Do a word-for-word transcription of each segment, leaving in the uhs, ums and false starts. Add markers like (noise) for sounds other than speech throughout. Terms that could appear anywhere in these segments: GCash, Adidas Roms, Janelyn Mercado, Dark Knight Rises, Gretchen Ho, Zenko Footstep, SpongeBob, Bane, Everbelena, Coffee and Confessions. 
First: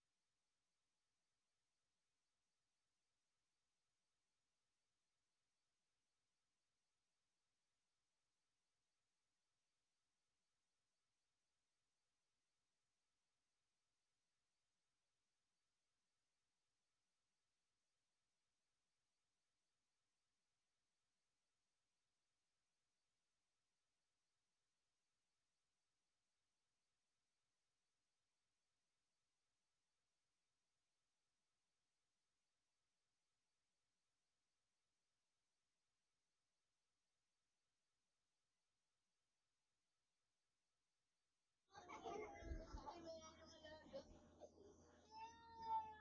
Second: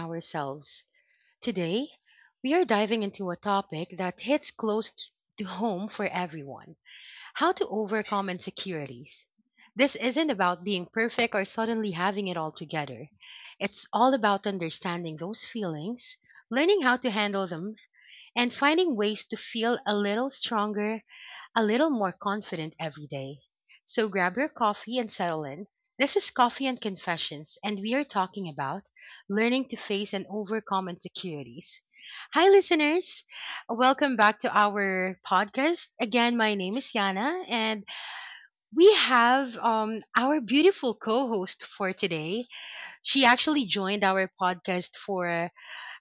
ourselves. Today, we are diving into a topic that hits close t- to home for everyone: how to overcome insecurities. This isn't about being perfect or suddenly having it all together. It's all about understanding those feelings, learning how to handle them, and finding ways to feel a little stronger, a little more confident every day. So grab your coffee and settle in. This is Coffee and Confessions, and we are talking about learning to face and overcome insecurities. Hi, listeners. Welcome back to our podcast. Again, my name is Yana, and we have um, our beautiful co host for today. She actually joined our podcast for,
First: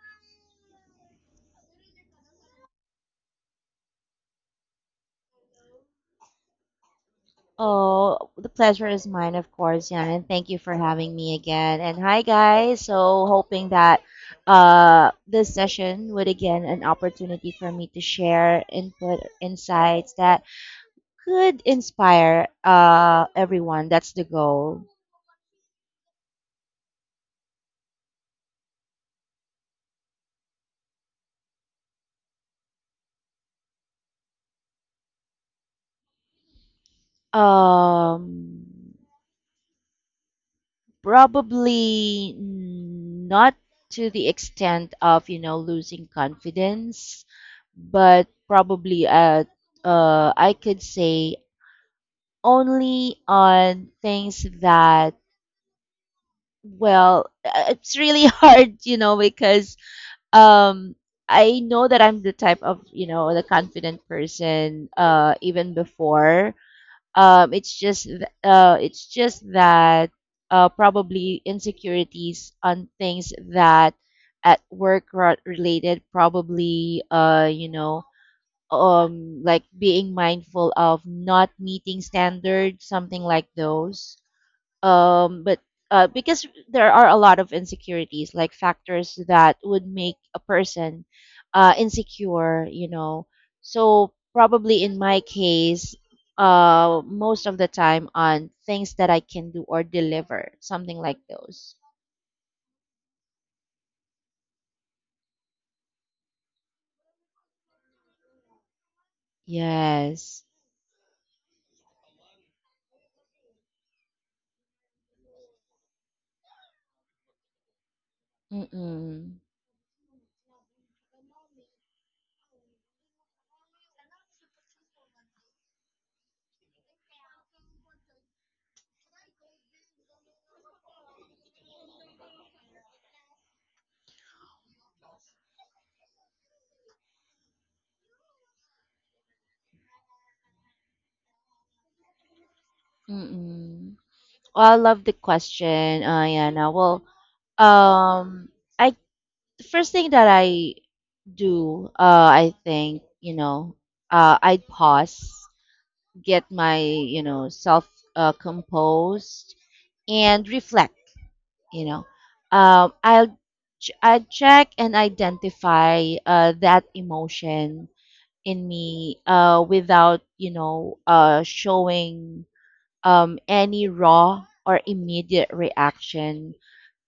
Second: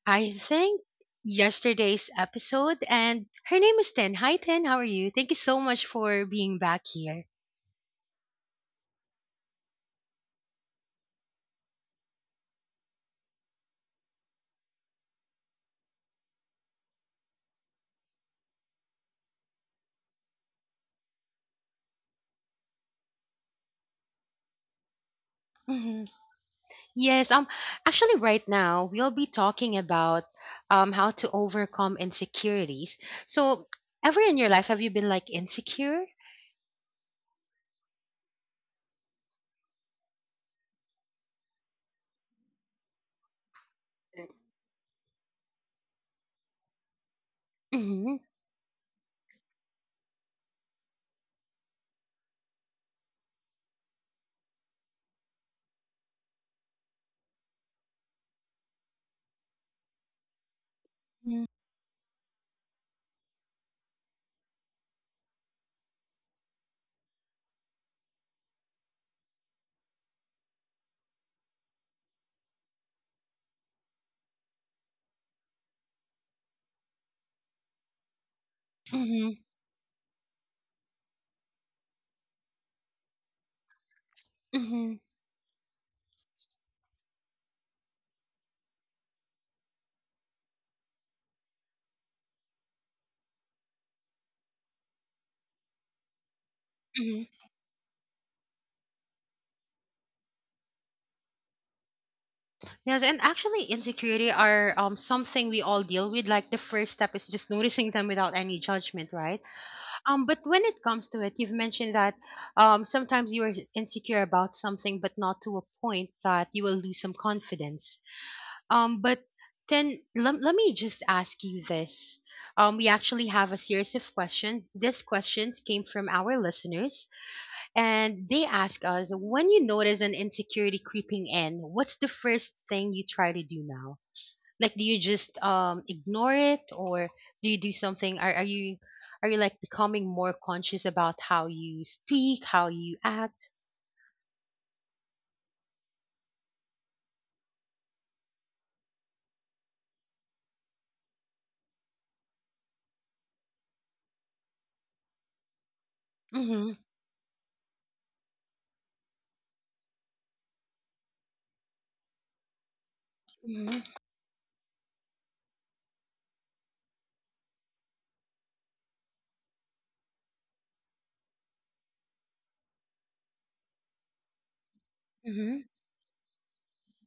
I think, yesterday's episode, and her name is Tin. Hi, Tin. How are you? Thank you so much for being back here. Oh, the pleasure is mine, of course, Jan, and thank you for having me again. And hi, guys. So, hoping that uh, this session would again an opportunity for me to share input, insights that could inspire uh, everyone. That's the goal. Mhm. Yes, um, actually, right now we'll be talking about um how to overcome insecurities. So, ever in your life have you been like insecure? Um, Probably not to the extent of, you know, losing confidence, Mm-hmm. but probably at, uh, I could say only on things that, well, uh, it's really (laughs) hard, you know, because um, Mm-hmm. I know that I'm the type of, you know, the confident person, uh, even before um, it's just th- uh, it's just that uh, probably insecurities on things that at work ro- related probably uh, you know, um like being mindful of not meeting standards, something like those, Mm-hmm. um but uh, because there are a lot of insecurities like factors that would make a person uh, insecure, you know, so probably in my case uh, Mm-hmm. most of the time on things that I can do or deliver, something like those. Yes, and actually, insecurity are um something we all deal with. Like, the first step is just noticing them without any judgment, right? Um, but Yes. when it comes to it, you've mentioned that um, sometimes you are insecure about something, but not to a point that you will lose some confidence. Um, but Mm-mm. then, let, let me just ask you this. Um, we actually have a series of questions. These questions came from our listeners, and they ask us, when you notice an insecurity creeping in, what's the first thing you try to do now? Like, do you just um ignore it, or do you do something? Are are you are you like becoming more conscious about how you speak, how you act? Mm-mm. Well, I love the question, uh, Yana. Well, um, I first thing that I do. Uh, I think, you know. Uh, I'd pause, get Mm-hmm. my, you know, self uh, composed, and reflect. You know, um, I'll Mm-hmm. ch- I check and identify uh, that emotion in me uh, without, you know, uh, showing um, any raw or immediate Mm-hmm. reaction,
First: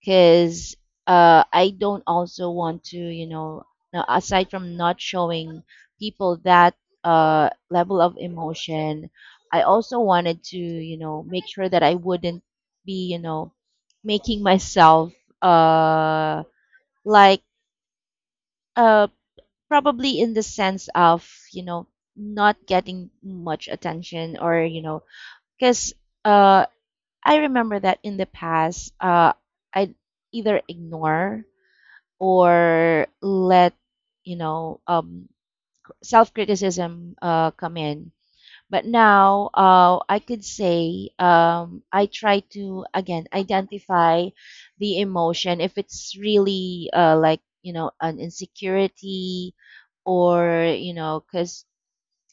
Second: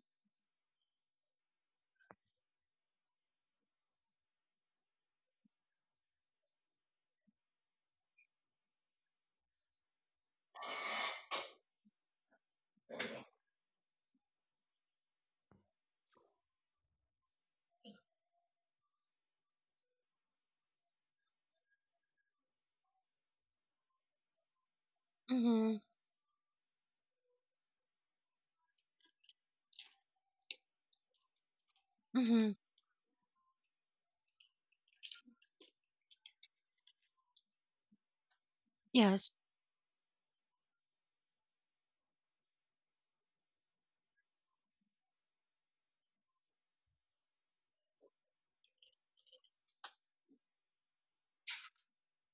because uh, I don't also want to, you know, now, aside from not showing people that uh, level of emotion, I also wanted to, you know, make sure that I wouldn't be, you know, making myself uh, like uh, probably in the sense of, you know, not getting much attention, or, you know, Mm-hmm. because uh, I remember that in the past, uh, I either ignore Hmm. or let, you know, um, self criticism uh, come in. But Yes. now uh, I could say, um, I try to again identify the emotion if it's really, uh, like, you know, an insecurity, or, you know, because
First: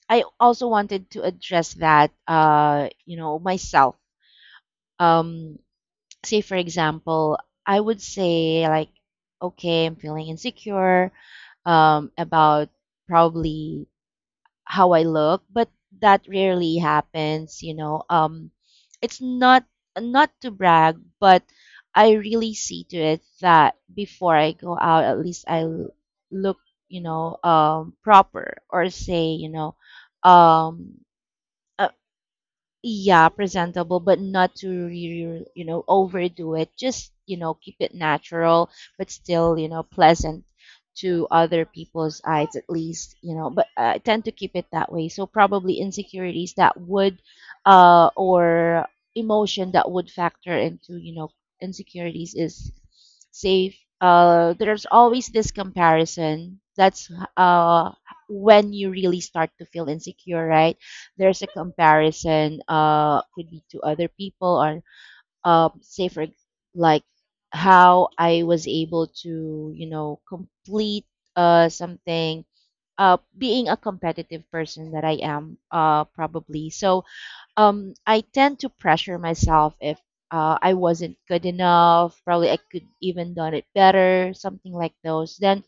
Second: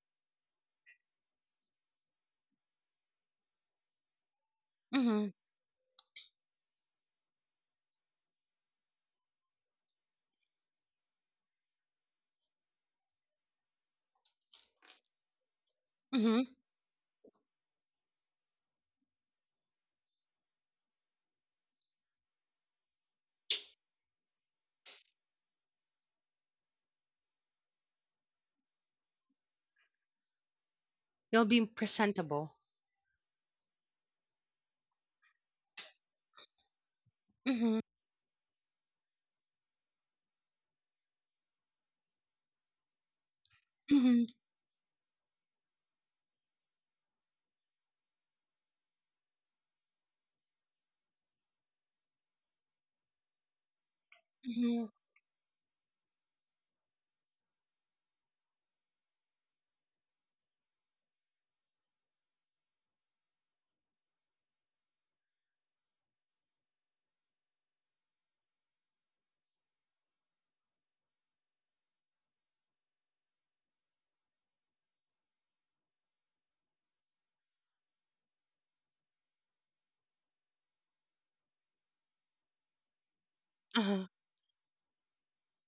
I also wanted to address that, uh, you know, myself. Mm-hmm. Um, say for example I would say like, okay, I'm feeling insecure um about probably how I look, but that Mm-hmm. rarely happens, you know. um it's not, not to brag, but I really see to it that before I go out, at least i l- look, you know, um proper, or say, you know, um You'll be uh, presentable. yeah, presentable, but not to re- you know, overdo it, just, you know, keep Mm-hmm. it natural, but still, you know, pleasant to other people's eyes, at least, you know. But I tend to Mm-hmm. keep it that way, so probably insecurities that would uh or emotion that would factor into, you know, insecurities, is safe. uh Mm-hmm. There's always this comparison, that's uh when you really start to feel insecure, right? There's a comparison, uh could be to other people, or, um say for ex- like, how I was able to, you know, complete uh something. Uh being a competitive person that I am, uh probably, so um I tend to pressure myself if uh, I wasn't good enough, probably I could even done it Uh-huh. better, something like those. Then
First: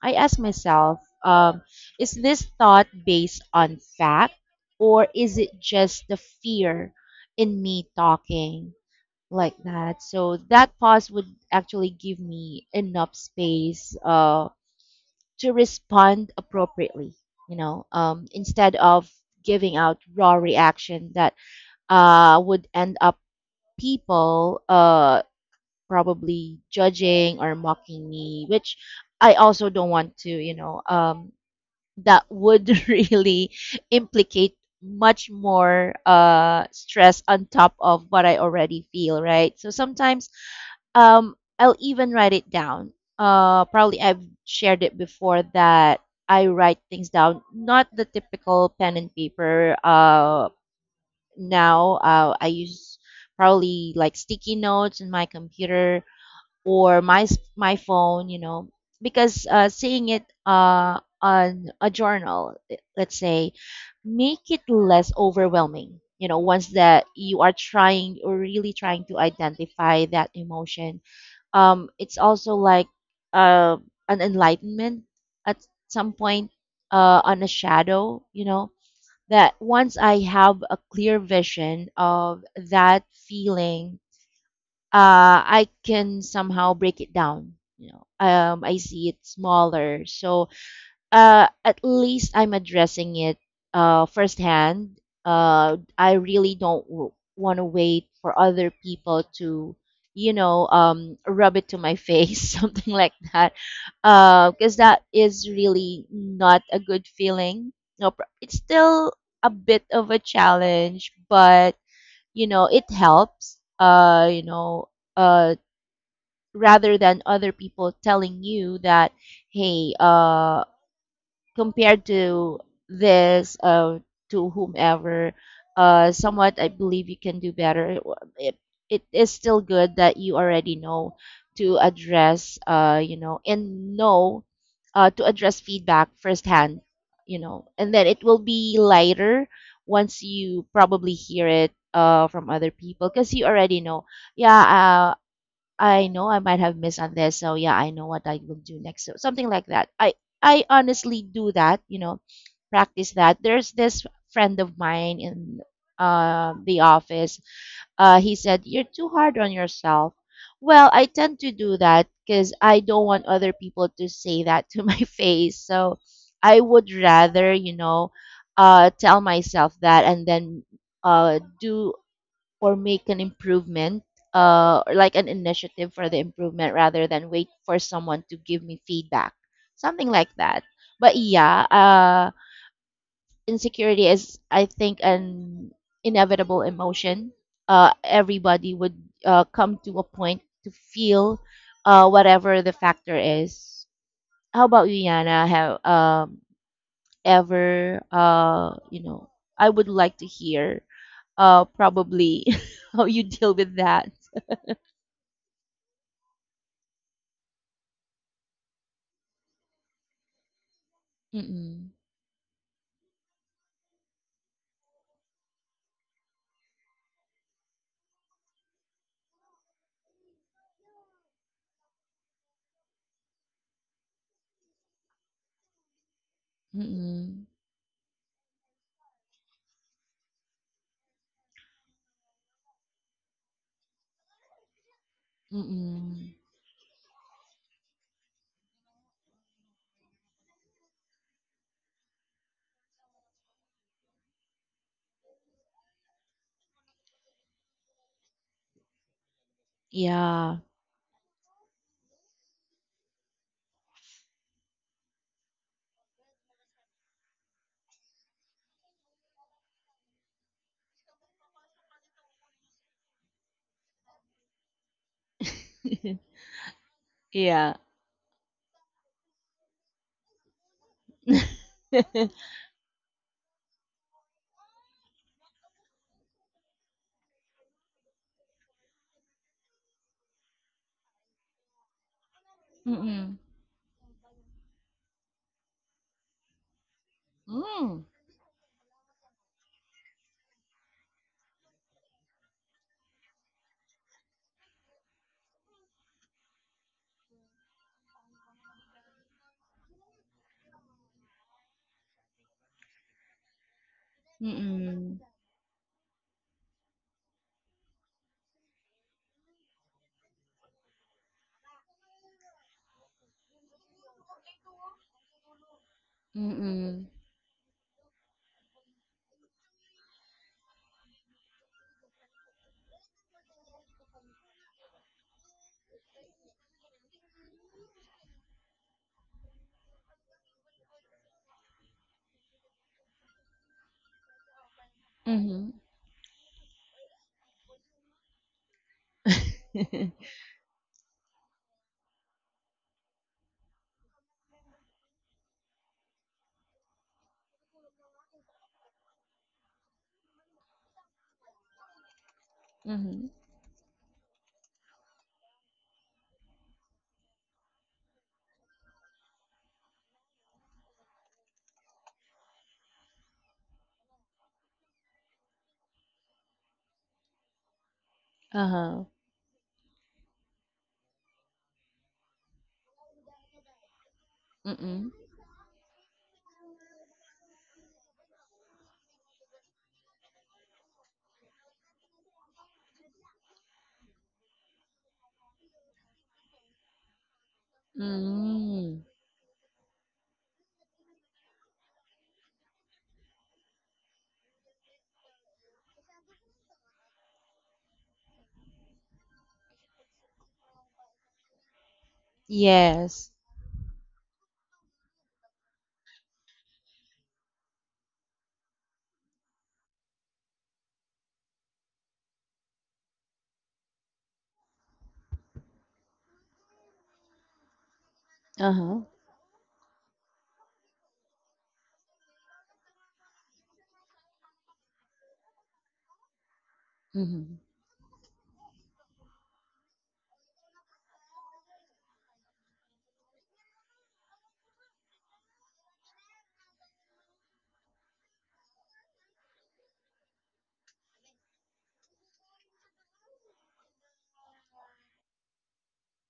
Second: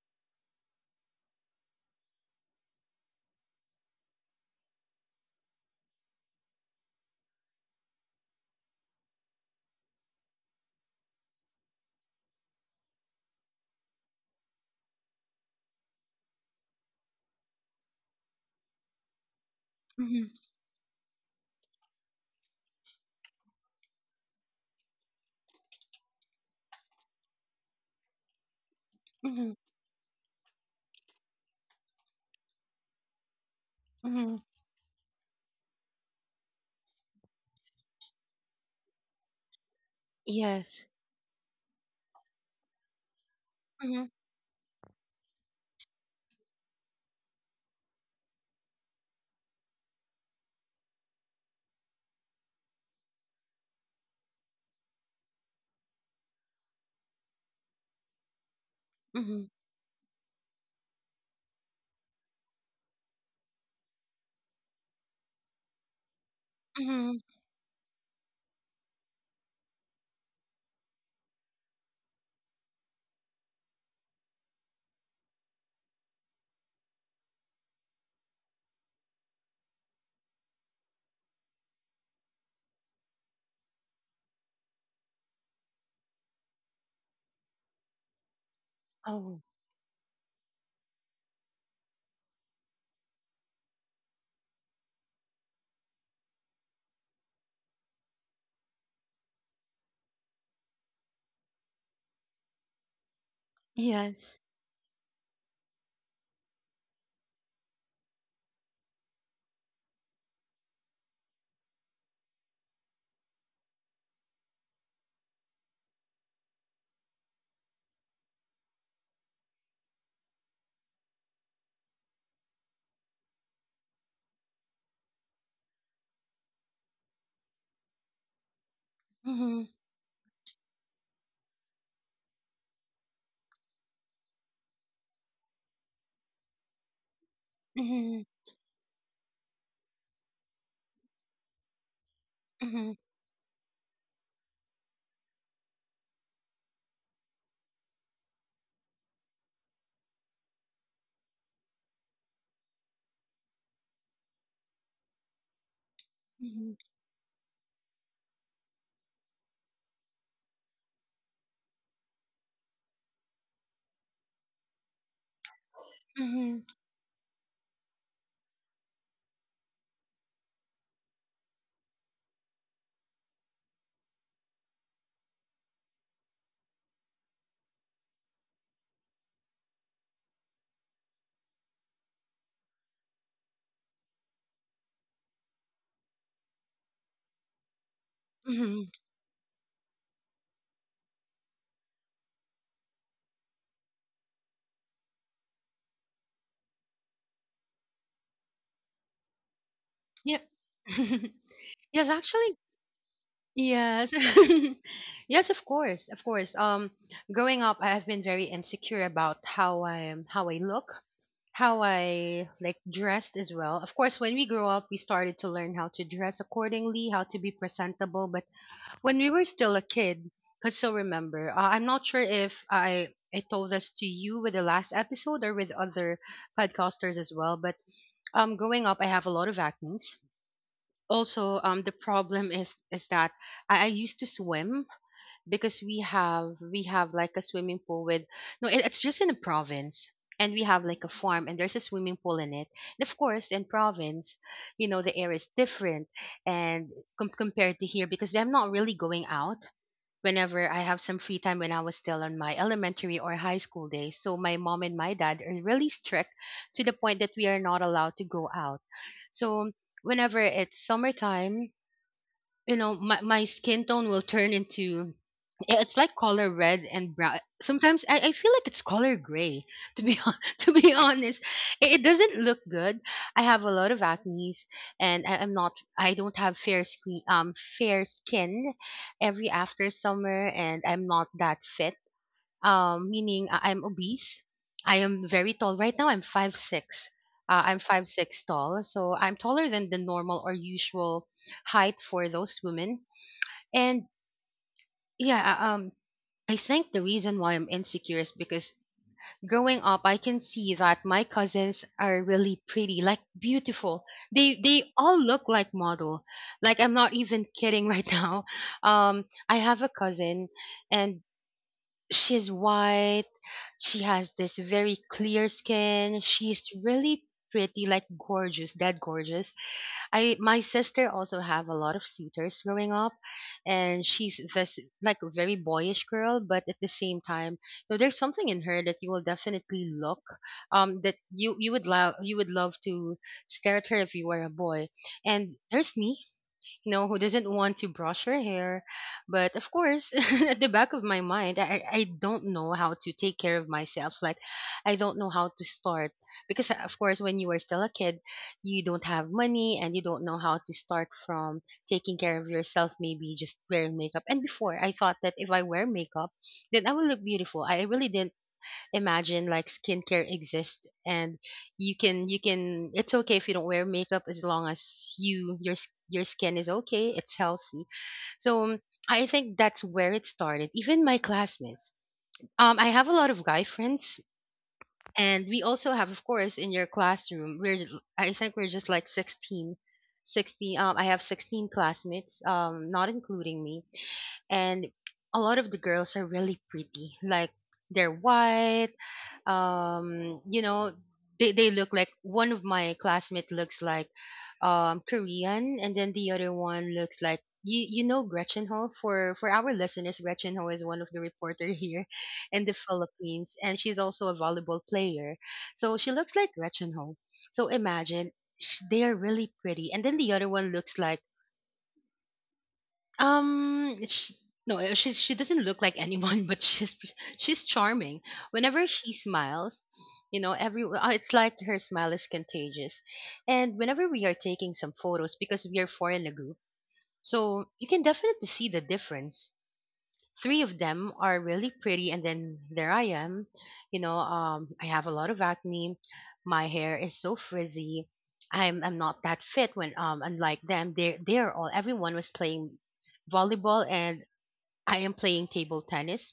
I ask myself, um, is this thought based on fact, or is it just the fear in me talking like that? So that pause would actually give me enough space uh, to respond appropriately, you know, um, instead of giving out Mm-hmm. raw reaction that uh, would end up people uh, probably judging or mocking me, which I Hmm. also don't want to, you know, um, that would (laughs) really Hmm. implicate much more uh, stress on top of what I already feel, right? So sometimes, Yes. um, I'll even write it down. Uh, probably Mm-hmm. I've shared it before that I write things down, not the typical pen and paper. Uh, now uh, I use probably like sticky notes in my computer or my s- my phone, you know, because Mm-hmm. uh, seeing it uh, on a journal, eh, let's say, make it less overwhelming. You know, once that Hmm. you are trying or really trying to identify that emotion, um, it's also like uh, an enlightenment at some point uh, on a shadow, you know, that once I have a clear vision of that feeling, uh, I can somehow break it down. You know, um, I see it Oh. smaller, so uh, at least I'm addressing it uh, firsthand. Uh, I really don't w- want to wait for other people to, you know, um, rub it to my face, (laughs) something like that, Yes. because that is really not a good feeling. No, pr- it's still a bit of a challenge, but, you know, it helps. Uh, you know, uh, Rather than other people telling you that, hey, uh compared to this, uh, to whomever, uh, somewhat I believe you can do better, it, it, it is still Mm-hmm. good that you already know to address, uh, you know, and know uh, to address feedback firsthand, you know, and then it Mm-hmm. will be lighter once you probably hear it uh, from other Mm-hmm. people, because you already know. Yeah, uh, I know I might have missed on this, so yeah, I know what I will do next. So something like that. I I honestly do that, you know, practice that. There's this friend of mine in uh, Mm-hmm. the office. Uh, he said you're too hard on yourself. Well, I tend to do that because I don't want other people to say that to (laughs) my face. So Mm-hmm. I would rather, you know, uh, tell myself that, and then uh, do or make an improvement, uh or like an initiative for the improvement, rather than wait for someone to give me feedback, something like that. But yeah, uh insecurity is, I think, an inevitable emotion. Uh everybody would Mm-hmm. uh come to a point to feel, uh whatever the factor is. How about you, Yana? Have, um ever, uh you know, I would like to Yep. hear (laughs) uh Yes, probably (laughs) actually. how you deal with that. Yes. (laughs) Yes, of course. Of course. Um growing up, I have been very insecure about how I am, how I look, how Mm, I like dressed as well. Of course, when we grew up, we started to learn how to dress accordingly, how to be presentable, but when we were still a kid, cuz, still remember, uh, I'm not sure if I I told this to you with the last episode or with other podcasters as mm, well, but um growing up, I have a lot of acne. Also, um the problem is is that I, I used to swim because we mm. have we have like a swimming pool with no, it, it's just in the province, and we have like a farm, and there's a swimming pool in it. And of course, in province, you know, the air is different. And com- compared to here, because I'm not really going out Yeah. whenever I have some free time when I was still on my elementary or high school days. So my mom and my dad are really strict, to the point that we are not allowed to go out. So whenever it's summertime, you know, my, my skin tone will turn into, yeah, it's like (laughs) color red and brown. Yeah. Sometimes i, I feel like it's color gray, (laughs) to be hon- (laughs) to be honest. it, it doesn't (laughs) look good. I have a lot of acne's, and I, I'm not I don't have fair skin um fair skin every after summer. And I'm not that fit, um, Mm, meaning uh, I'm obese. I am very tall. Right now, I'm five six. Uh, I'm mm. five six tall, so I'm taller than the normal or usual height for those women. And yeah, uh, um, I think the reason why I'm insecure is because growing up, I can see that my cousins are really pretty, like beautiful. They they all Mm, look like model. Like, I'm not even kidding right (laughs) now. Um, I have a cousin, and she's white. She has this very clear skin. She's mm. really pretty, like gorgeous, that gorgeous. I My sister also have a lot of suitors growing up, and she's this like very boyish girl, but at the same time, you know, there's something in her that you will definitely look um that you you would love, you would love to stare at her if you were a boy. And Mhm. there's me, you know, who doesn't want to brush her hair. But of course, (laughs) at the back of my mind, I, I I don't know how to take care of myself. Like, I don't know how to start. Because, uh, of course, when you are still a kid, you don't have money, and you don't know how to start from taking care of yourself, Mhm. maybe just wearing makeup. And before, I thought that if I wear makeup, then I will look beautiful. I really didn't imagine like skincare exists, and you can you can it's okay if you don't wear makeup, as long as you your s- your skin is okay, it's healthy. (laughs) So, um, Uh-huh. I think that's where it started. Even my classmates, um I have a lot of guy friends, Mm, and we also have, of course, in your classroom, we're, I think we're just like sixteen, sixteen. um I have sixteen classmates, um not including me. And a lot of the girls are really pretty, like they're white. mm. Um you know, they, they look like, one of my classmates looks like um Korean, and then the other one looks like, you, you know Gretchen Ho. For for our listeners, Gretchen Ho is one of the reporter here (laughs) in the Yes. Philippines, and she's also a volleyball player. So she looks like Gretchen Ho. So imagine, sh- they are really pretty. And then the other one looks like, um, sh no, uh, she's she doesn't look like anyone, (laughs) but she's p- she's charming. Whenever Uh-huh. she smiles, you know, every uh, it's like her smile is contagious. And whenever we are taking some photos, because we are four in a group, Mhm. so you can definitely see the difference. Three of them are really pretty, and then there I am, you know um I have a lot of acne, my hair is so frizzy, i'm i'm not that fit. When um Unlike them, they they're all everyone was playing volleyball, and I am playing table tennis.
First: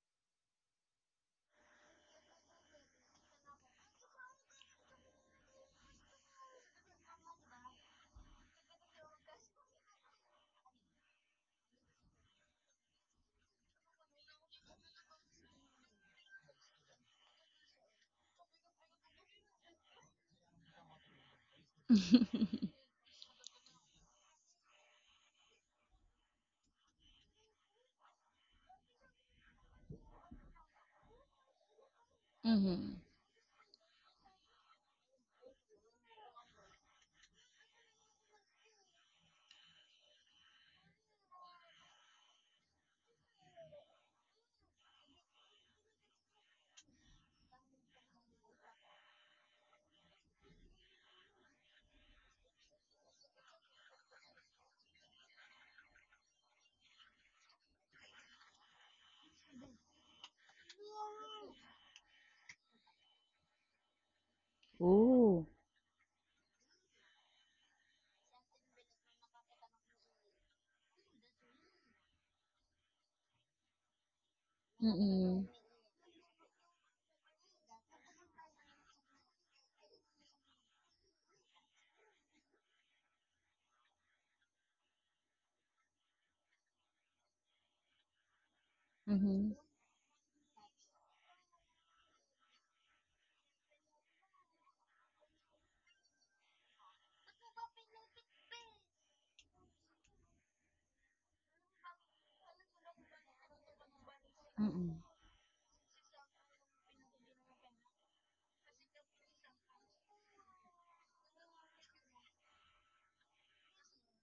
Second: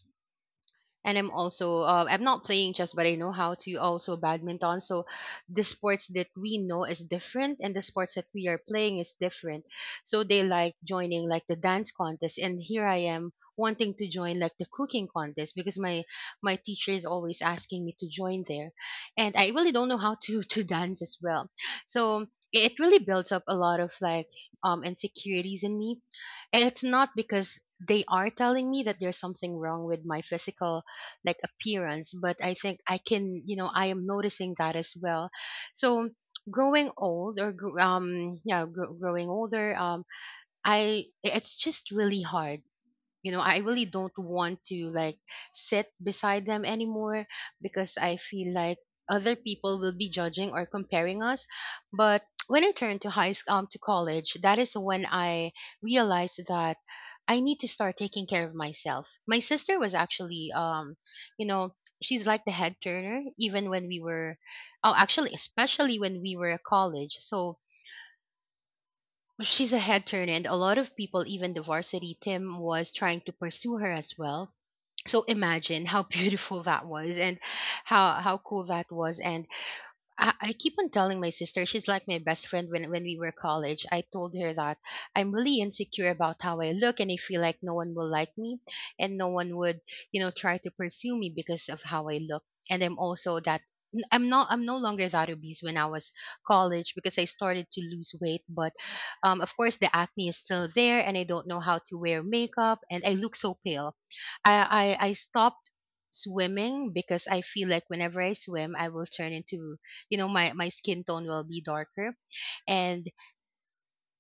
And I'm also uh, I'm not playing chess, but I know how to also badminton. So the sports that we know is different, and the sports that we are playing is different. So they like joining like the dance contest, and here I am wanting to join like the cooking contest, because my my teacher is always asking me to join there, and I really don't know how to (laughs) to dance as well. So it really builds up a lot of like um insecurities in me. And it's not because they are telling me that there's something wrong with my physical like appearance, but I think I Mhm. can, you know, I am noticing that as well. So growing old or gr- um yeah, gr- growing older, um I it's just really hard. You know, I really don't want to like sit beside them anymore, because I feel like other people will be judging or comparing us. But when I turned to high school, um, to college, that is when I realized that I need to start taking care of myself. My sister was actually, um you know she's like the head turner even when we were, oh, actually, Ooh. especially when we were at college. So she's a head turner, and a lot of people, even the varsity team was trying to pursue her as well. So Mm, imagine how (laughs) beautiful that was, and how how cool that was. And I, I keep on telling my sister, she's like my best friend when when we were college. I told her that I'm really insecure about how I look, and I feel like no one will like me, and no mhm. one would, you know, try to pursue me because of how I look. And I'm also that, n- I'm not I'm no longer that obese when I was college because I started to lose weight. But um, of course, the acne is still there, and I don't know how to wear makeup, and I look so pale. I Mm. I, I stopped swimming because I feel like whenever I swim I will turn into you know my my skin tone will be darker, and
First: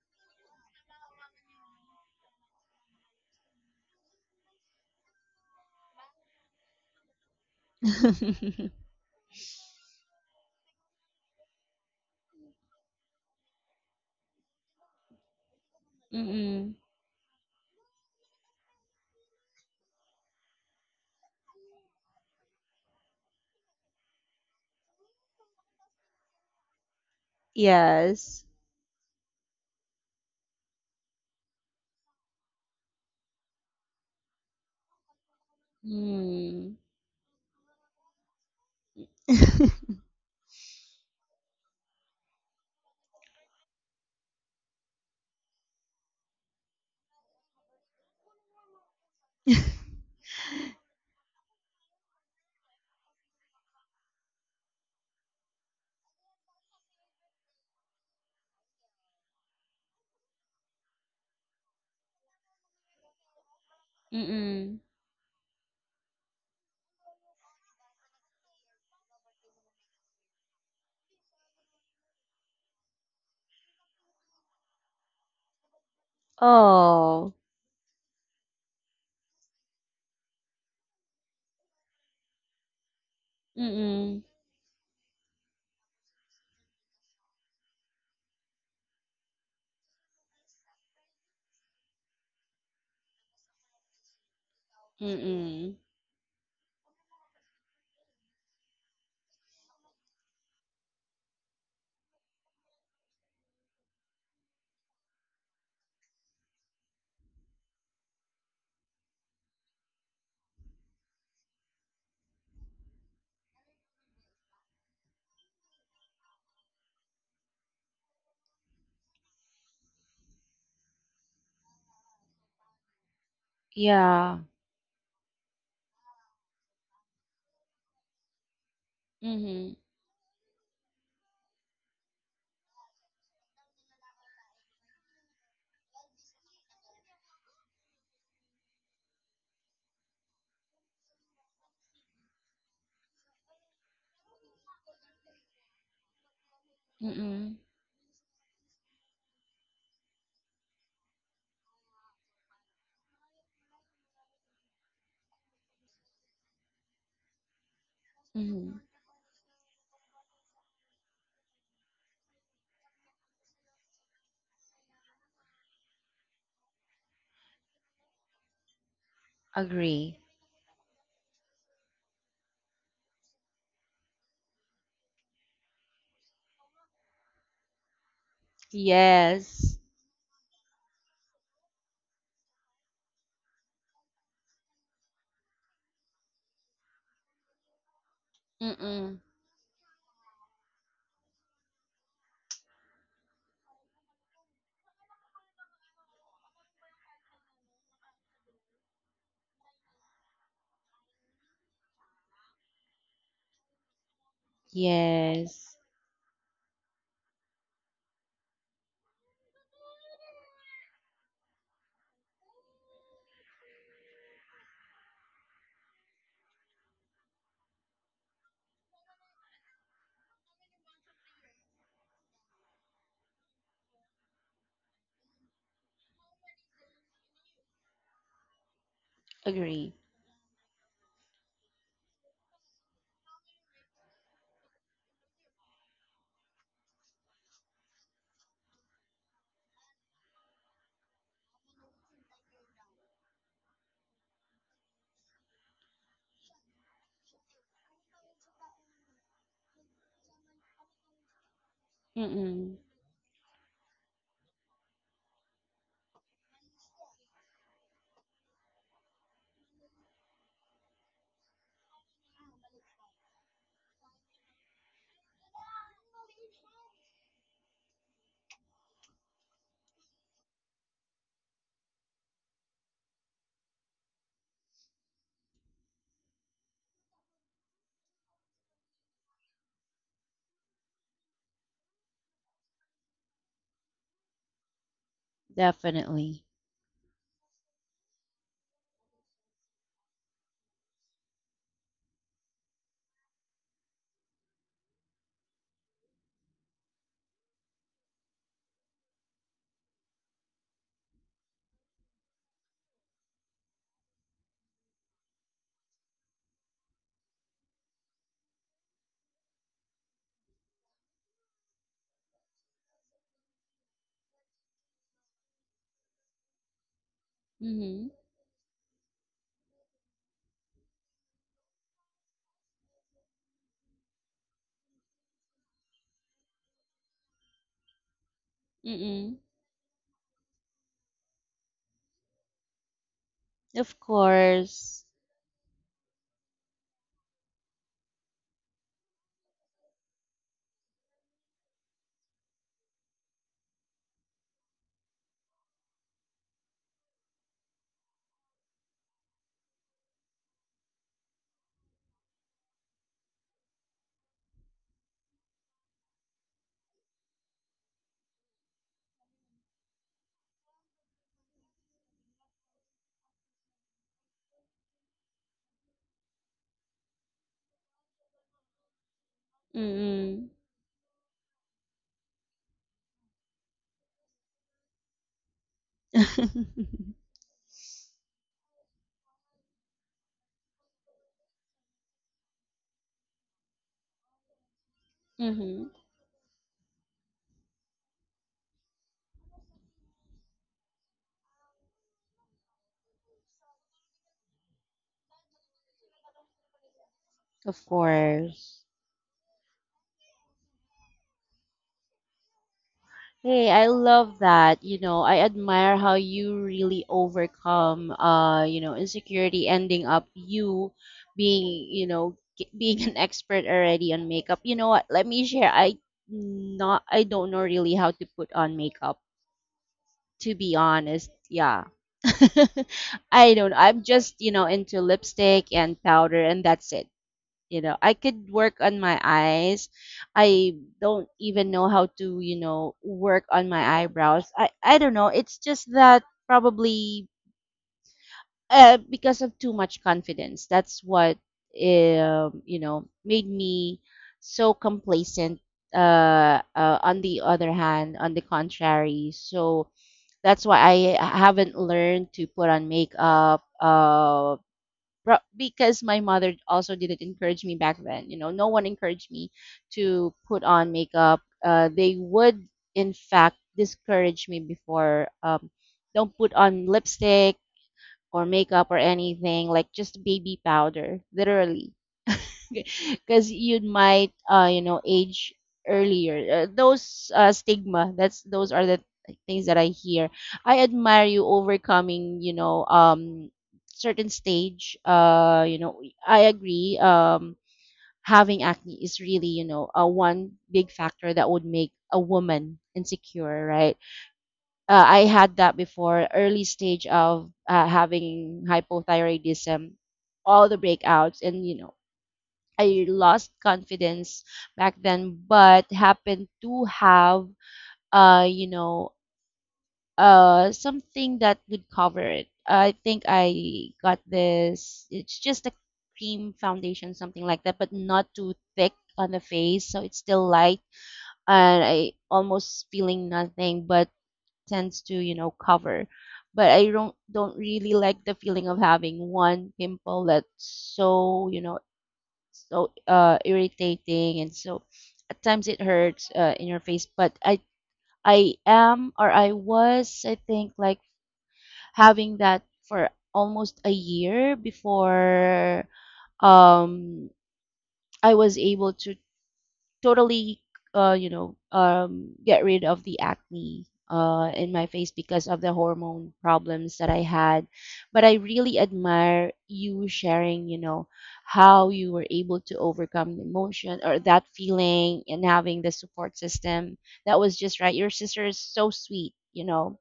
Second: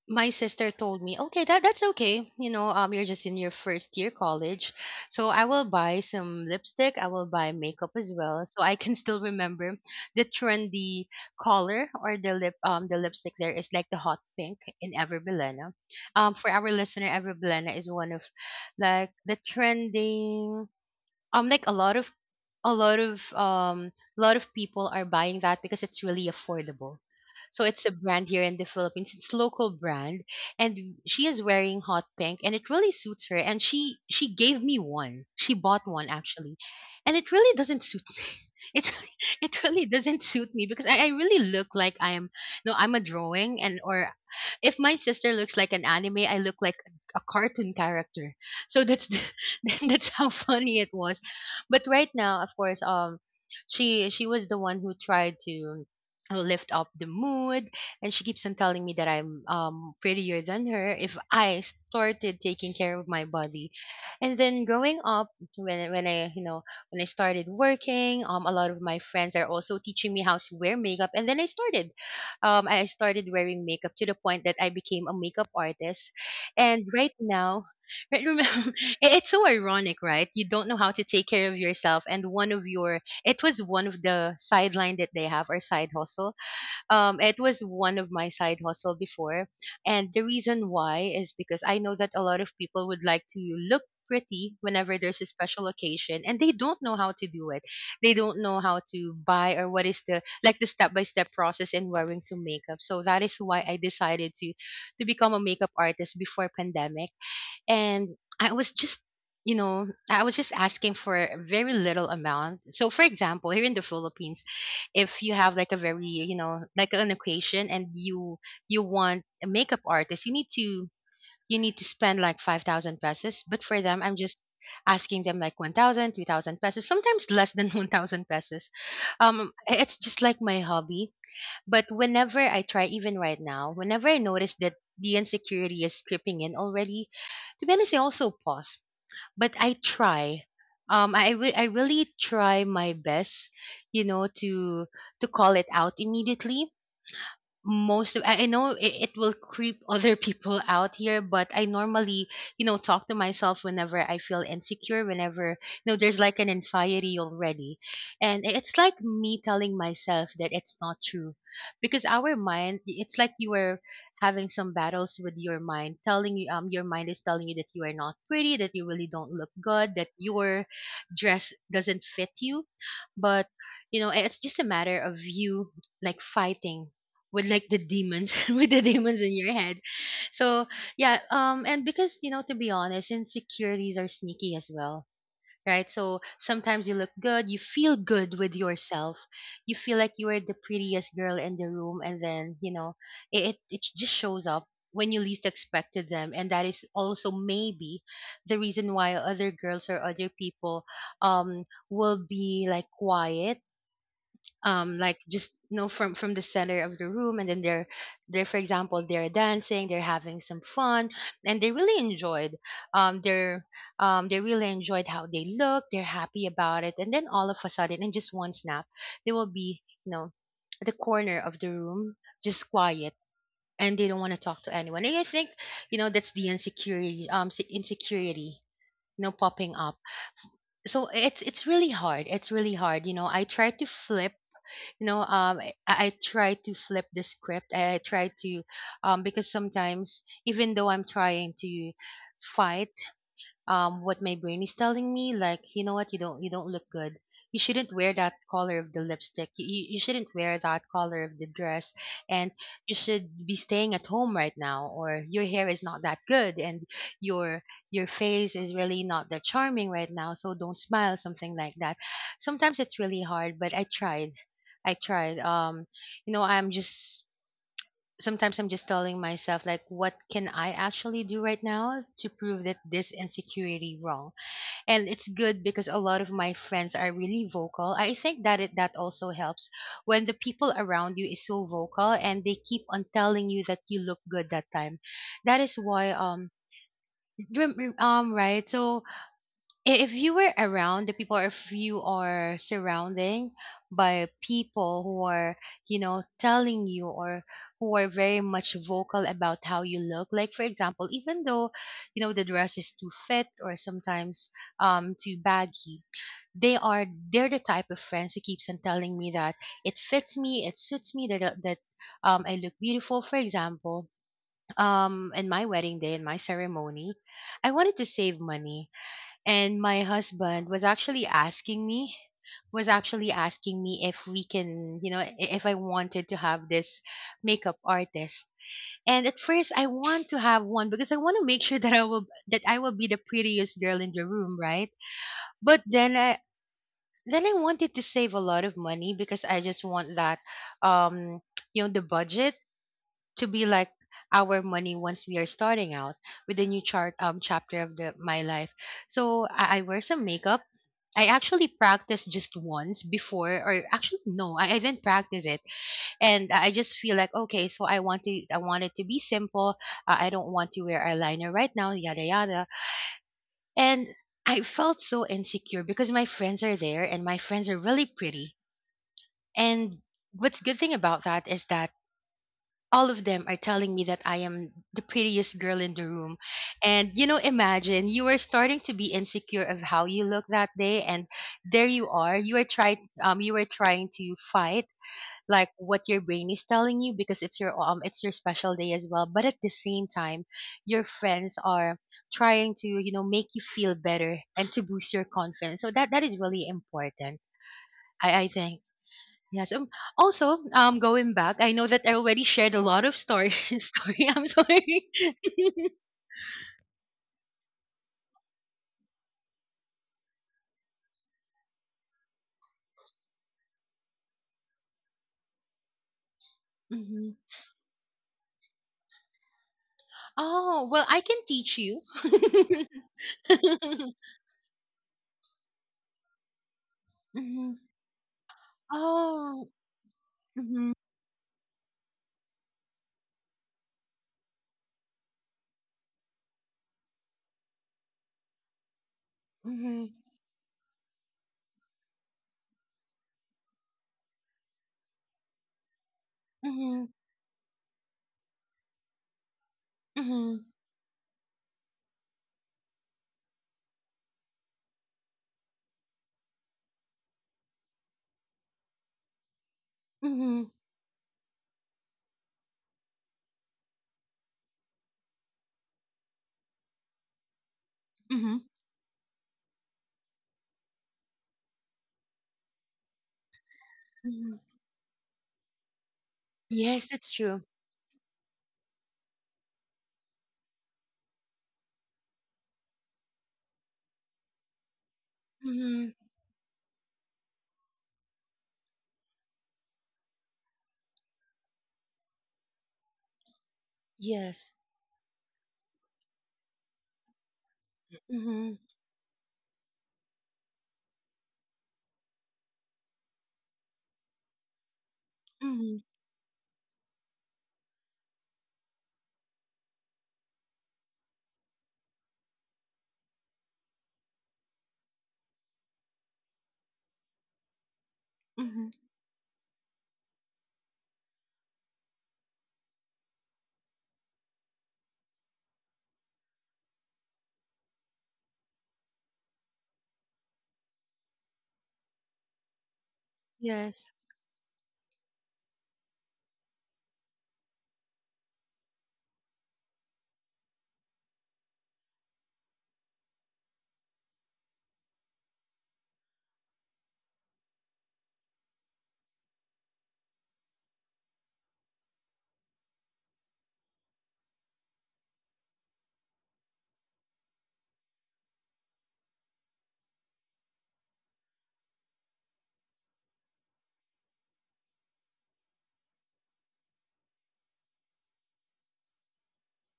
my sister told me, okay, that that's okay. You know um you're just in your first year college, so I will buy some lipstick. I will buy makeup as well, so Mm. I (laughs) can still remember the trendy color or the lip um the lipstick. There is like the hot pink in Everbelena. Um for our listener, Everbelena is one of like the trending, um like a lot of a lot of um a lot of people are buying that because it's really affordable. So it's a brand here Yes. in the Philippines. It's local brand. And she is wearing hot pink, and it really suits her, and she she gave me one. She bought one, actually. Mm. And it really doesn't suit me. (laughs) It really, it really (laughs) doesn't suit me because I, I really look like I am, no, I'm a drawing. And or if my sister looks like an anime, I look like a cartoon character. So that's the, (laughs) that's how funny it was. But right now, of course, um, she she was the one who tried to lift up the mood, and she keeps on telling me that I'm um prettier than her if I started taking care of my body. And then Mm-mm. growing up, when when I you know when I started working, um, a lot of my friends are also teaching me how to wear makeup, and then I started, um, I started wearing makeup to the point that I became a makeup artist. And right Oh. now, right, remember, (laughs) it's so ironic, right? You don't know how to take care of yourself, and one of your it was one of Mm-mm. the sideline that they have, or side hustle. Um, it was one of my side hustle before, and the reason why is because I know that a lot of people would like to look pretty whenever there's a special Mm. occasion, and they don't know how to do it. They don't know how to buy or what is the like the step by step process in wearing some makeup. So that is why I decided to to become a makeup artist before pandemic. And I was just, you know, I was just asking for a very little amount. So, for example, here in the Philippines, if you have like a very, you know, like an occasion and you you want a makeup artist, you need to you need to spend like five thousand pesos. But for them, I'm just Yeah. asking them like one thousand, two thousand pesos, sometimes less than (laughs) one thousand pesos. um Mhm. It's just like my hobby. But whenever I try, even right now, whenever I notice that the insecurity is creeping in already, to be honest, I also pause. But I try. Um, I re- I really try my best, you know, to to call it out immediately. Mm. Most of, I I know it, it will creep (laughs) other people out here, but I normally, you know, talk to myself whenever I feel insecure, whenever, you know, there's like an anxiety already. And i- it's Mhm. like me telling myself that it's not true, because our mind, it's like you are having some battles with your mind telling you, um, your mind is telling you that you are not pretty, that you really don't look good, that Agree. your dress doesn't fit you. But, you know, it's just a matter of you like fighting with like the demons (laughs) with the demons in your Yes. head. So yeah. Um and because you know to be honest, insecurities are sneaky as well, right? So sometimes you look good, you feel good with yourself, Mm. you feel like you are the prettiest girl in the room, and then you know it it, it just shows up when you least expected them. And that is also maybe the reason why other girls or other people um will be like quiet, um like just Yes. you know from from the center of the room, and then they're they're for example, they're dancing, they're having some fun, and they really enjoyed um they're um they really enjoyed how they look. They're happy about it, and then all of a sudden, in just one snap, they will be, you know at the corner of the room, just quiet, and they don't want to talk to anyone. And I think, you know that's the insecurity, um se- insecurity, you know popping Agree. up. So it's it's really hard. It's really hard. you know I try to flip, you know um i, I try to flip the script. i, I try to, um because sometimes, even though I'm trying to fight, um what my brain is telling me like, you know what, you don't you don't look good, you shouldn't wear that color of the lipstick, you, you you shouldn't wear that color of the dress, and Mm. you should be staying at home right now, or your hair is not that good, and your your face is really not that charming right now, so don't smile, something like that. Sometimes it's really hard, but I tried. I tried, um you know I'm just, sometimes I'm just telling myself like what can I actually do right now to prove that this insecurity wrong. And it's good because a lot of my friends are really vocal. I think that it that also helps when the people around you is so vocal and they keep on telling you that you look good that time. That is why Definitely. um rem- rem- um right, so i- if you were around the people or if you are surrounding by people who are, you know telling you, or who are very much vocal about how you look like, for example, even though, you know the dress is too fit, or sometimes um too baggy, they are, they're the type of friends who keeps on telling me that it fits me, it suits me, that that um I look beautiful. For example, um in my wedding day, in my ceremony, I wanted to Mhm. save money, and my husband was actually asking me, was actually asking me if we can, you know i- if I wanted to have this makeup artist. And at Mm. first, I want to have one because I want to make sure that I will that I will be the prettiest Of girl in the room, right? course. But then i then i wanted to save a lot of money, because I just want that, um you know the budget to be like our money once we are starting out with the new chart um chapter of the my life. So I, I wear some makeup. I actually practiced just once before, or actually no, I, I didn't practice it, and I I just feel like okay, so I want to, I want it to be simple. Uh, I don't want to wear eyeliner right now, yada yada. And I felt so insecure because my friends are there, and my friends are really pretty. And Mm. what's good thing about that is that all of them are telling me that I am the prettiest girl in the room. And Mhm. you know, imagine you are starting to be insecure of how you look that day, and there you are. You are trying um you are trying to fight like (laughs) what your brain is telling you, because it's your um it's your special day as well. But at the same time, your friends are trying to, you know, make you feel better and to boost your confidence. So that that is really important. Of I, I think. course. Yes. Um, also, um, going back, I know that I already shared a lot of story. (laughs) Hey, I Story. love I'm sorry. that. You know, I admire how you really overcome, uh, you know, insecurity, ending up you being, you know, g- (laughs) being an expert already on makeup. You know what? Let me share. I not, I Hmm. don't know really how to put on makeup, to be Oh well, I honest. can teach Yeah. you. (laughs) I don't. I'm (laughs) just, you know, into lipstick and powder, and that's it. Hmm. You know, I could work on my Oh. eyes. I Hmm. don't even know how to, you know, work on my eyebrows. I i don't know, it's just that probably uh, because of too much Hmm. confidence, that's what, um you know, made me so complacent, uh, uh Hmm. on the other hand, on the contrary, so that's Hmm. why I haven't learned to put on makeup. Uh. Pro- because my mother also didn't encourage me back then. You know, no one encouraged me to put Hmm. on makeup. Uh, they would, in fact, discourage me before. Um, don't put on lipstick or Hmm. makeup or anything. Like just baby powder, literally. (laughs) Because you might Hmm. uh you know, age earlier, uh, Yes, those that's uh true. stigma, that's those are the things that I hear. I admire you overcoming, you know, um certain stage, uh you know. Hmm. I agree, um having acne is really, you know, a one big factor that would make a woman insecure, right? Yes. uh, I had that before, early stage of uh, having Hmm. hypothyroidism, all the breakouts, and, you know, I lost confidence back then, but Hmm. happened to have uh you know, uh something that would cover it. I think I got this. It's just a cream foundation, something like that, but not too thick Hmm. on the face, so it's still light, and I almost feeling nothing, but tends to, you know, cover. But I don't don't really like the feeling of having one pimple that's so you know so uh, Yes. irritating, and so at times it hurts uh, in your face. But I I am or I was I think like having that for almost a year before um i was able to totally uh you know um get rid of the acne uh in my face because of the hormone problems that I had. But I really admire you sharing, you know how you were able to overcome the emotion or that feeling and having the support system that was just right. Your sister is so sweet, you know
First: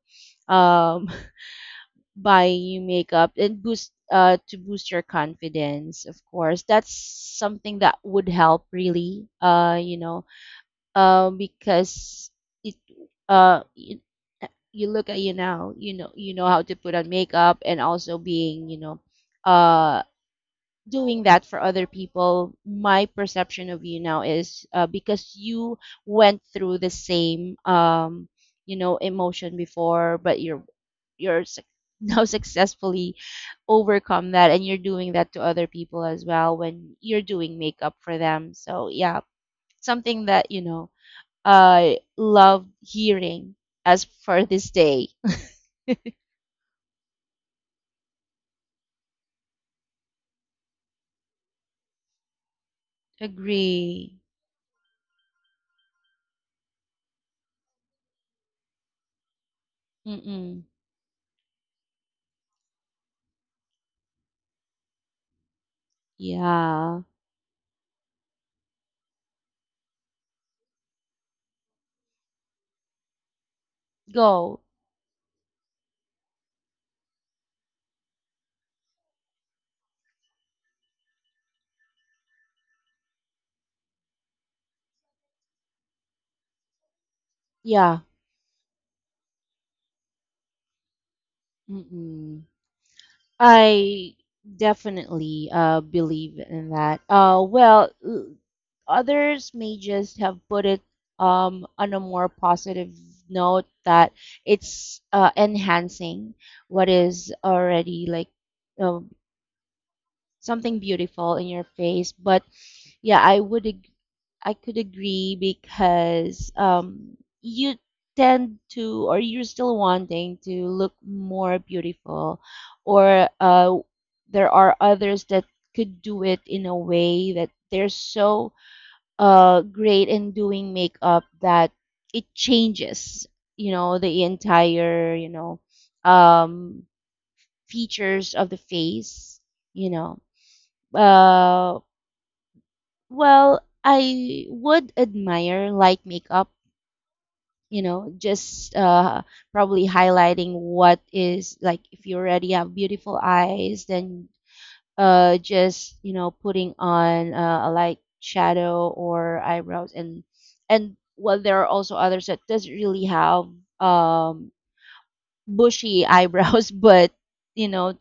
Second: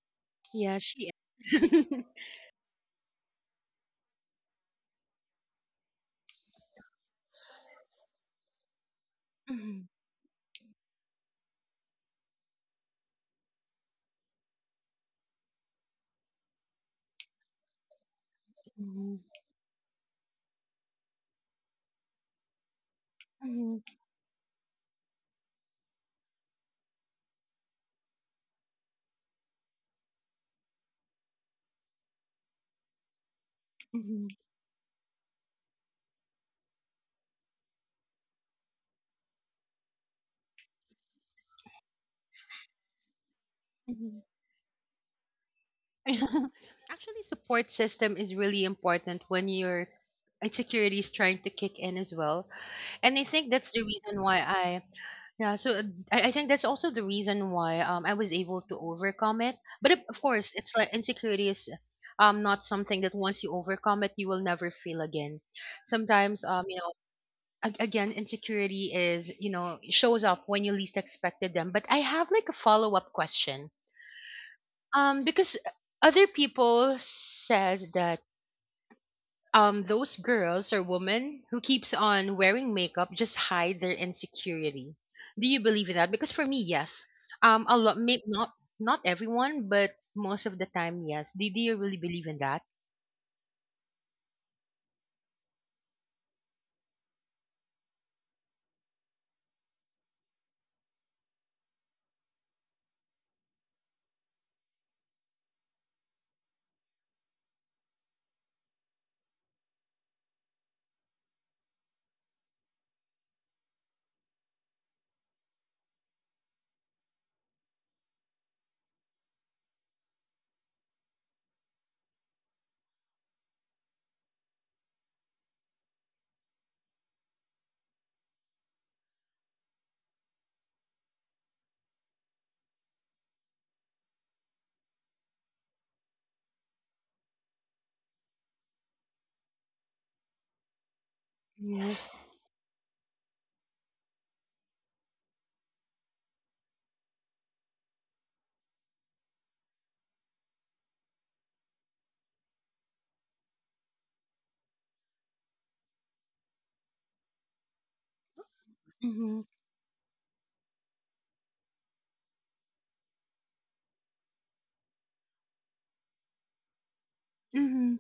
Yeah, um she. (laughs) (laughs) buying you makeup and boost uh to boost your confidence. Of course that's something that would help really, uh Hmm. you know uh, because it uh you, you look at you now. You know, you know how to put on makeup, and also being, you know Hmm. uh doing that for other people. My perception Hmm. of you now is, uh, because you went through the same um you know emotion before, but you're you're suc- (laughs) now successfully overcome that, and you're doing that to other people as well when you're doing makeup for them. So yeah, something that you know I love hearing as Hmm. (laughs) for this day. (laughs) Actually, support system is really important when your insecurity is trying to kick in as well. And I think that's the Agree. reason why I, yeah, so uh, I, I think that's also the reason why um, I was able to overcome it. But of of course, Mm-mm. it's like insecurity is um, not something that once you overcome it, you will never feel again. Sometimes, um, you know, Yeah. ag- again, insecurity is, you know, shows up when you least expected them. But I have like a follow up question, Go. um, because other people says that um those girls or women who keeps on wearing makeup just hide their insecurity. Do you believe in that? Because for me, yes. Um, a lot, Yeah. may not, not everyone, but most of the time, yes. Do, do you really believe in Mm-mm. that? I definitely uh believe in that. Uh well, l- others may just have put it um on a more positive note, that it's uh enhancing what is already like uh, something beautiful in your face. But yeah, I would ag- I could agree, because um you tend to, or you're still wanting to look more beautiful, or uh there are others that could do it in a way that they're so uh great in doing makeup that it changes, you know, the entire, you know, um features of the face, you know. Uh, Yes. well, I would admire light makeup, you know, just uh, probably highlighting what is like. If you already have beautiful eyes, then uh, just you know putting on uh, a light shadow or Mm-hmm. eyebrows. and and well, there are also others that doesn't really have um bushy eyebrows, (laughs) but you Mm-hmm. know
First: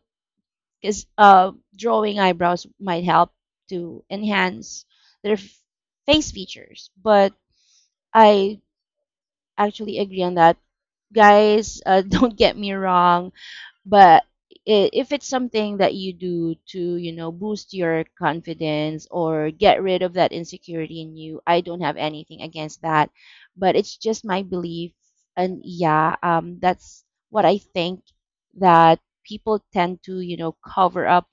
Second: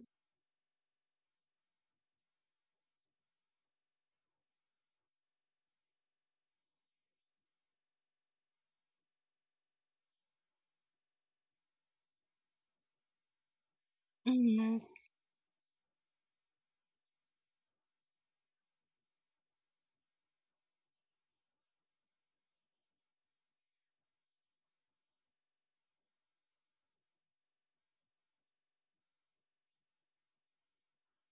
because uh, drawing eyebrows might help to enhance their f- face features. But I actually agree on that, guys. Uh, (laughs) don't get me wrong, but Mm-hmm. i- if it's something that you do to you know boost your confidence or get rid of that insecurity in you, I don't have anything against that. But it's just my belief, and yeah, um, that's what I think, that people tend to you know cover up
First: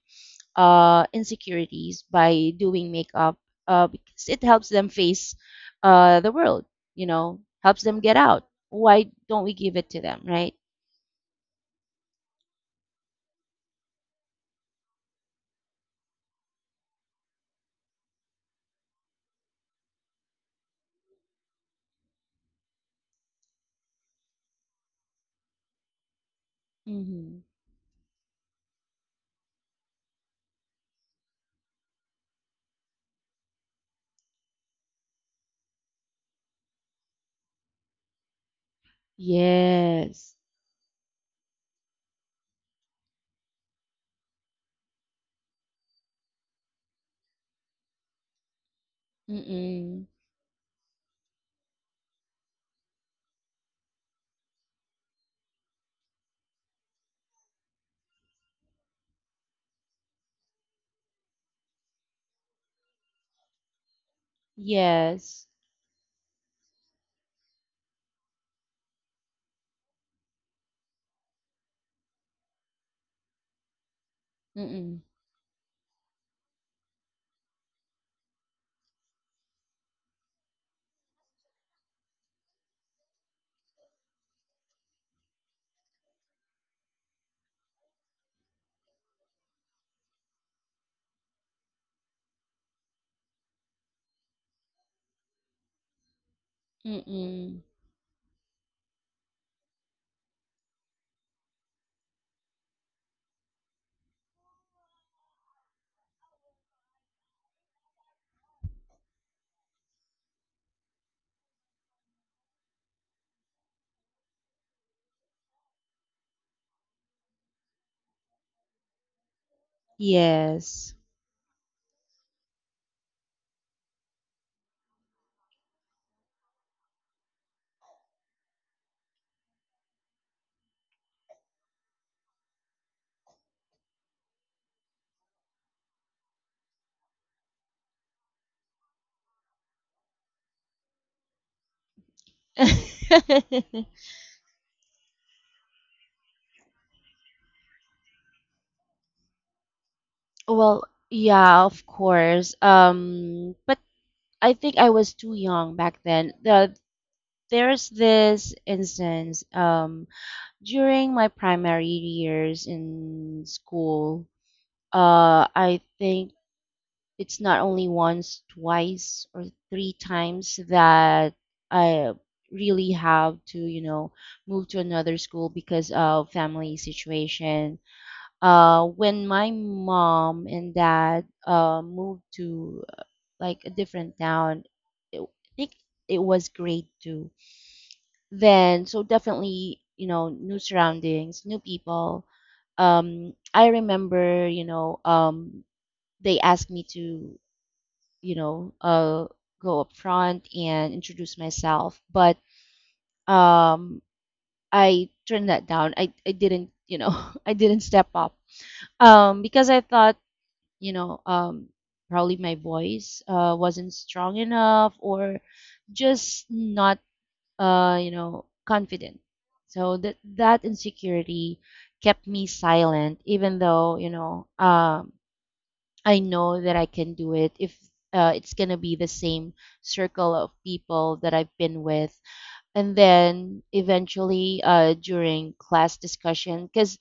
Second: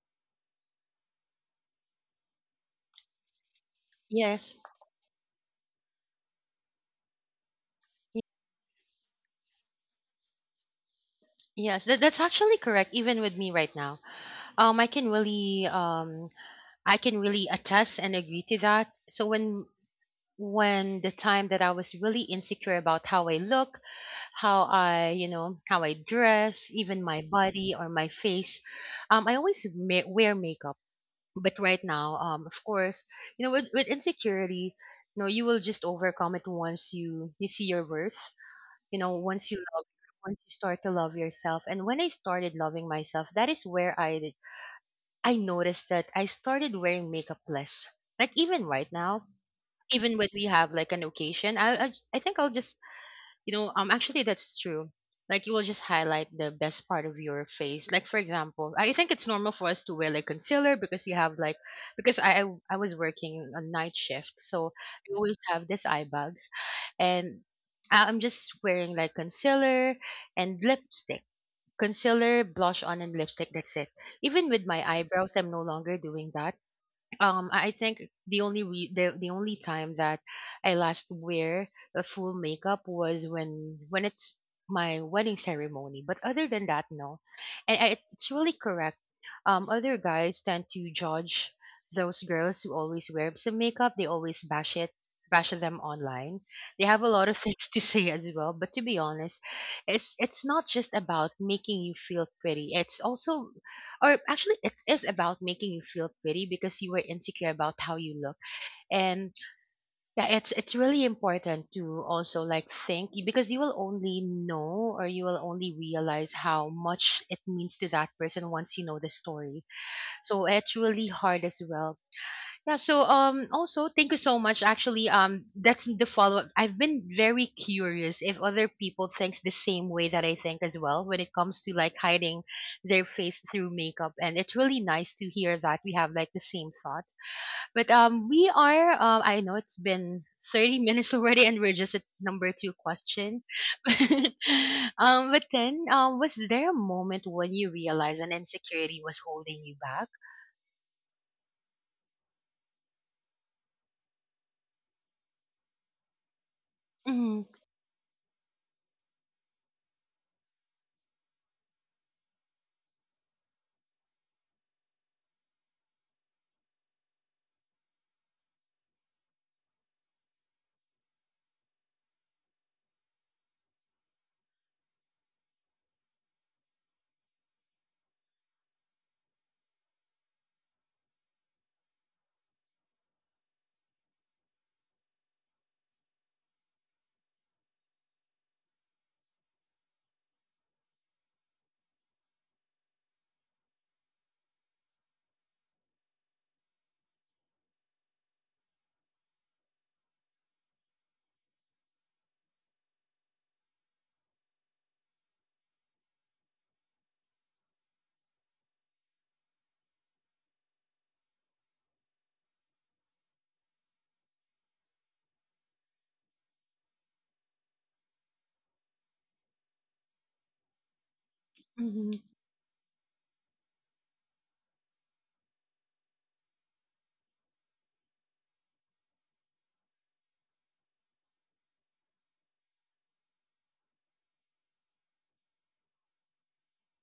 uh, insecurities by doing makeup, uh, because it Yes. helps them face uh, the world, you know, helps them get out. Why don't we give it to them, right? Yes, that, that's actually correct. Even with me right now, um, I can really, um, I can really attest and agree to that. So when when the time that I was really insecure about how I look, how I, you know, how I dress, even my Mm-hmm. body or my face, um, I always ma- wear makeup. But right now, um, of course, you know, with, with insecurity, you know, you will just overcome it once you you see your worth. You know, once you love, Yes. once you start to love yourself. And when I started loving myself, that is where I I noticed that I started wearing makeup less. Like even right now, Mm-mm. even when we have like an occasion, I I, I think I'll just you know um actually that's true. Like you will just highlight the best part of your face. Like for example, I think it's normal for us to wear like concealer because you have like because I I, I was working a night shift, so I always Yes. have these eye bags, and I- I'm just wearing like concealer and lipstick. Concealer, blush on, and lipstick. That's it. Even with my Mm-mm. eyebrows, I'm no longer doing that. Um I I think the only re- the the only time that I last wear the full makeup was when when it's my wedding ceremony. But other than that, no. And I, it's really correct. Um, other guys tend to judge those girls who always wear some makeup. They always bash it, bash them online. They have a lot of (laughs) Mm-mm. things to say as well. But to be honest, it's it's not just about making you feel pretty. It's also or actually it is about making you feel pretty because you were insecure about how you look and yeah, it's it's really important to also like think because you will only know or you will only realize how much it means to that person once you know the story, so it's Yes. really hard as well. Yeah, so um also thank you so much. Actually, um that's the follow-up. I've been very curious if other people thinks the same way that I think as well when it comes to like hiding their face through makeup. And it's really nice to hear that we have like the same thought. But um we are um I know it's been thirty minutes (laughs) already and we're just at number two question. (laughs) (laughs) Um but then um was there a moment when you realized an insecurity was holding you back? Well, yeah, of course. Um, but I think I was too young back then. The, Mm-hmm, there's this instance. Um, During my primary years in school, uh, I think it's not only once, twice, or three times that I really have to, you know, move to another school because of family situation. Uh, when my mom and dad uh, moved to like a different town, it, I think it was grade two then. So definitely, you know, new surroundings, new people. Um i remember you know um they asked me to you know uh go up front and introduce myself. But um i turned that down. I i didn't, you know, (laughs) I didn't step up, um because I thought, you know um probably my voice uh wasn't strong enough, or just not uh, you know, confident. So that that insecurity mm-hmm, kept me silent, even though, you know um, I know that I can do it if uh, it's gonna be the same circle of people that I've been with. And then eventually, uh, during class discussion, because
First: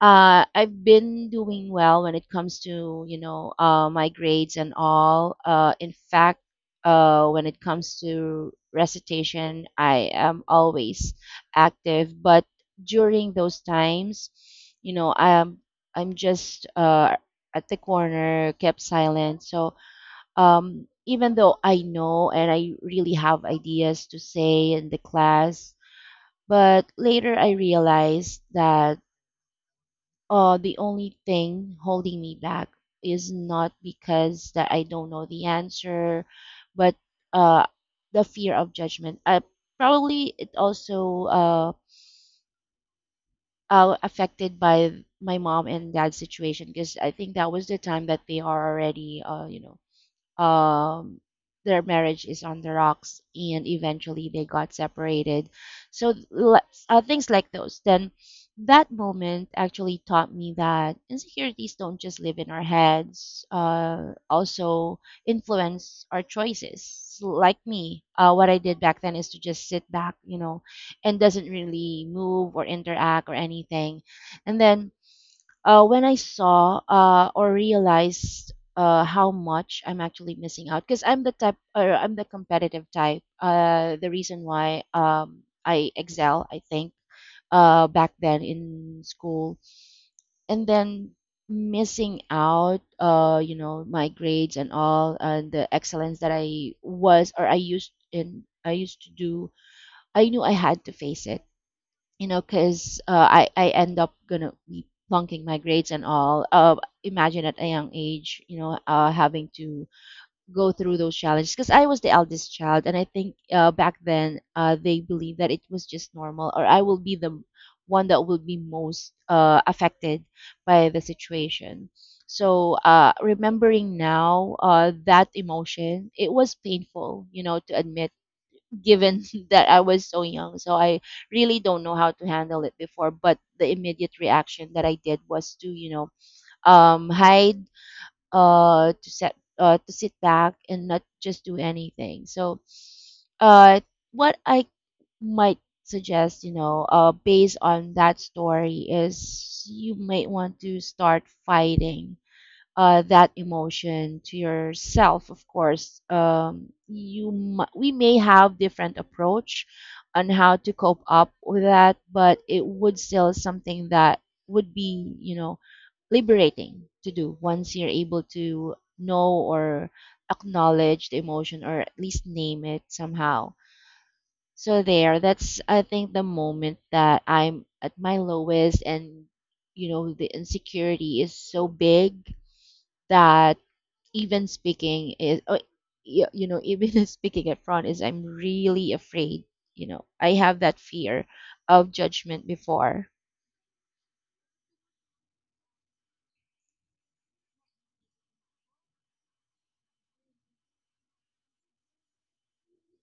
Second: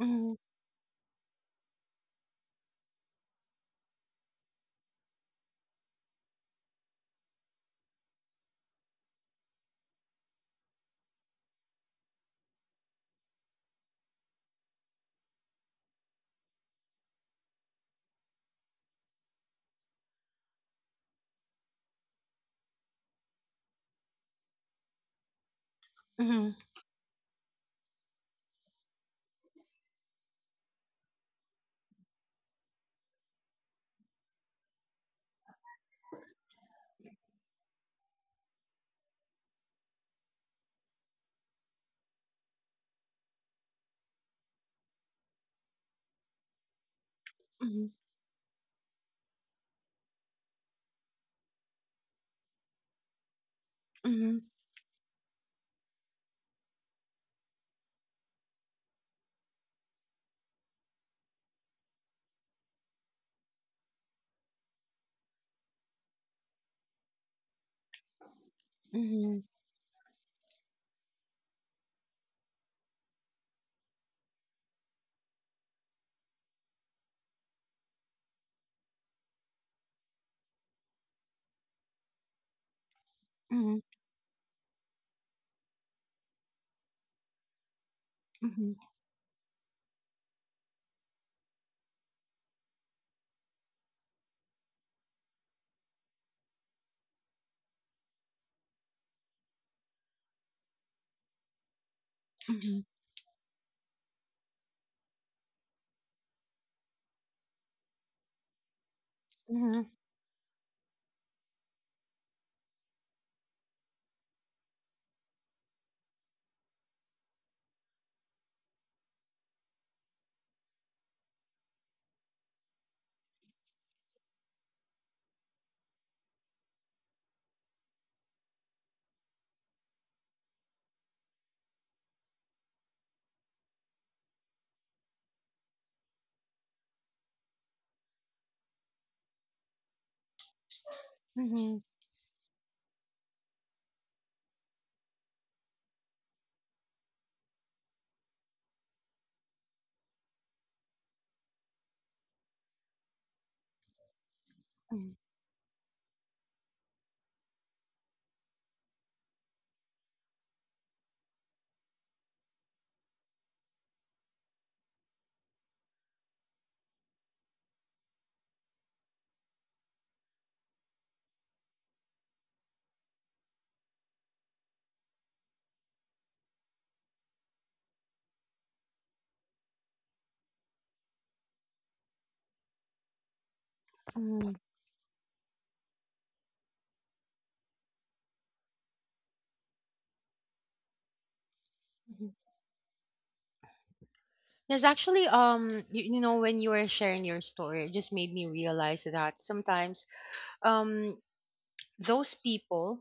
uh, I've been doing well when it comes to, you know uh, my grades and all. Uh, in fact, uh, when it comes to recitation, I am always active. But during those times, you know, I'm I'm just uh, at the corner, kept silent. So um, even though I know and I really have ideas to say in the class, mm-hmm, but later I realized that uh, the only thing holding me back is not because that I don't know the answer, but uh, the fear of judgment. I probably it also uh, uh affected by my mom and dad's situation, because I think that was the mhm, time that they are already, uh you know um, their marriage is on the rocks, and eventually mhm, they got separated. so le- uh, Things like those. Then That moment actually taught me that insecurities don't just live in our heads, uh, also influence our choices. Like me, uh, what I did back then is to mhm, just sit back, you know, and doesn't really move or interact or anything. And then, uh, when I saw, uh, or realized, uh, how much I'm actually missing out, because I'm the type, or I'm the competitive type. mhm, Uh, the reason why, um, I excel, I think, uh, back then mhm, in school, and then missing out, uh, you know, my grades and all, and the excellence that I was or I used in, I used to do. I knew I had to face it, you know, mhm, because uh, I I end up gonna be plunking my grades and all. Uh, imagine at a young age, you know, uh, having to mhm, go through those challenges. Because I was the eldest child, and I think, uh, back then, uh, they believed that it was just normal, or I will be the one that will be most uh, affected by the situation. So uh, remembering now, uh, that emotion, it was painful, you know, to admit, given (laughs) that I was so young. So I really don't know how to handle it before. But the immediate reaction that I did was to, you know, um, hide, uh, to set, uh, to sit back and not just mhm, do mhm, anything. So, uh, what I might suggest, you know, uh, based on that story, is you might want to start fighting uh, that emotion to yourself. Of course, um, you m- we may have different approach on how to cope up with that, but it would still something that would be, you know, liberating to do once you're able to know or acknowledge the emotion, or at least name it somehow. So there, that's I think the moment that I'm at my lowest, and you know the insecurity is so big that even mhm, speaking is, oh, y- you know, even (laughs) speaking at front is, I'm really afraid. You know, I have that fear of mhm. judgment before. Yes, actually, um, you, you know, when you were sharing your story, it just made me realize that sometimes, um, those people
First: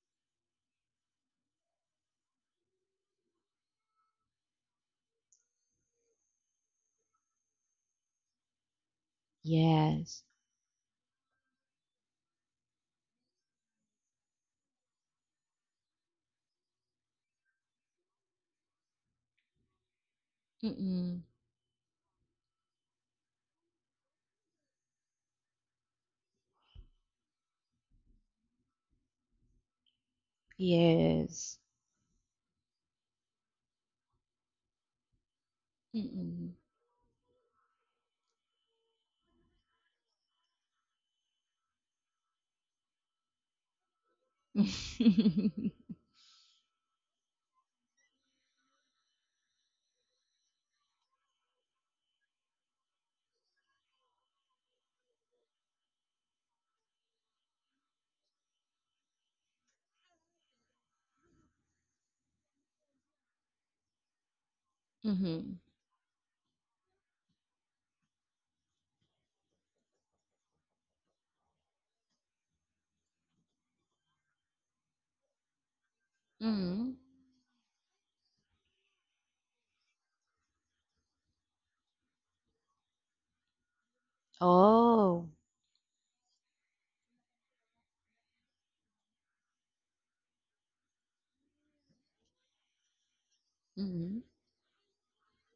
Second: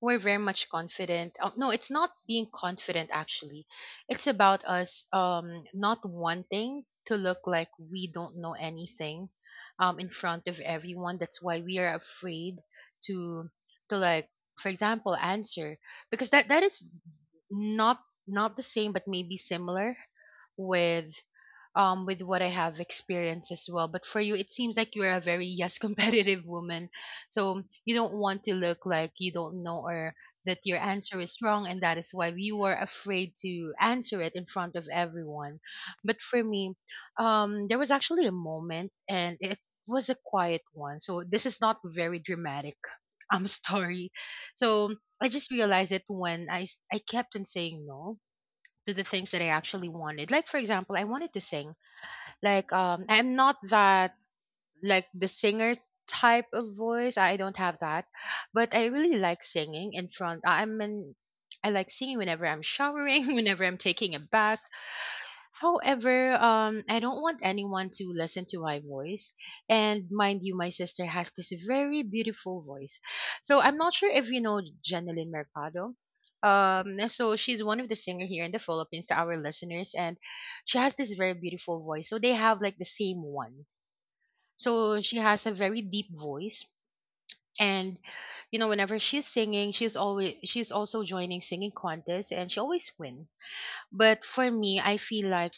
were very much confident. Uh, no, it's not being confident actually. It's about us um not wanting to look like we don't know anything um in Yes. front of everyone. That's why we are afraid to to like for example answer because that that is not, not the same but maybe similar with Mm-mm. um with what I have experienced as well. But for you, it seems like you're a very yes (laughs) competitive woman, so you don't want to look like you don't know or that your answer is Yes. wrong, and that is why you were afraid to answer it in front of everyone. But for Mm-mm. me, um, there was actually a moment, and it was a quiet one. So this is not very dramatic. (laughs) um story. (laughs) So I just Mm-hmm. realized it when I s- I kept on saying no to the things that I actually wanted. Like for example, I wanted to sing like um I'm not that like the singer type of voice. I don't have that. But I really like singing in front. I'm in I like singing whenever I'm showering, (laughs) whenever I'm taking a bath. However, um, I don't want anyone to listen to my voice. And mind you, my sister has this very beautiful voice. So I'm not sure if you know Janelyn Mercado. Mm-hmm. Um, so she's one of the singer here in the Philippines to our listeners, and she has this very beautiful voice. So they have like the same one. So she Oh. has a very deep voice, and you know, whenever she's singing, she's always she's also joining singing contests, and she always win. Mm-hmm. But for me, I feel like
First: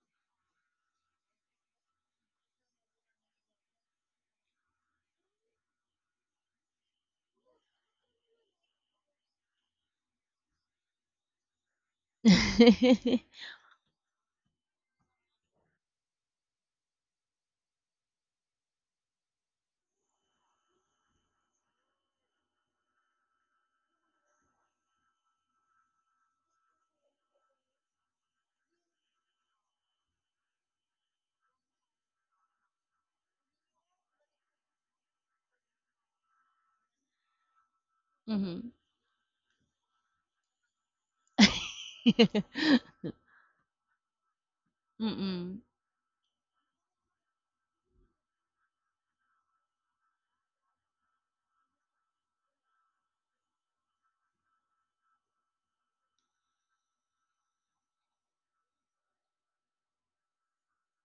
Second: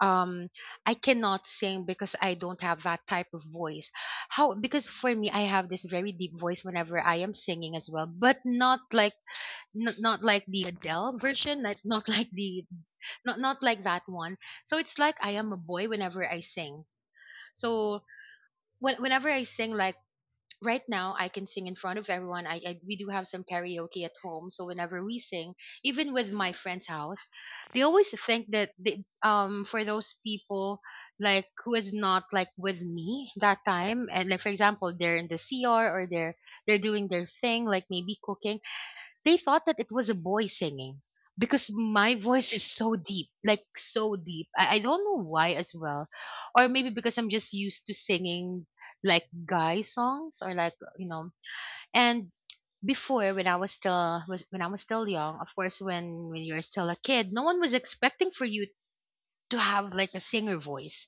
um I cannot sing because I don't have that type of voice. How because for me I have this very deep voice whenever I am singing as well, but not like not, not like the Adele version, like not (laughs) like the (laughs) not, not like that one. So it's like I am a boy whenever I sing. So when, whenever I sing like right now I can sing in front of everyone. I, I we do have some karaoke at home, so whenever we sing, even with my friend's house, they always think that they, um for those people like who is not like with me that time, and like for example they're in the C R or they're they're doing their thing, like maybe cooking. Mm-hmm. They thought that it was a boy singing because my voice is (laughs) so deep, like so deep. I, I don't know why Mm-mm. as well. Or maybe because I'm just used to singing like guy songs or like, you know. And before when I was still was- when I was still young, of course when when you're still a kid, no one was expecting for you to have like a singer voice,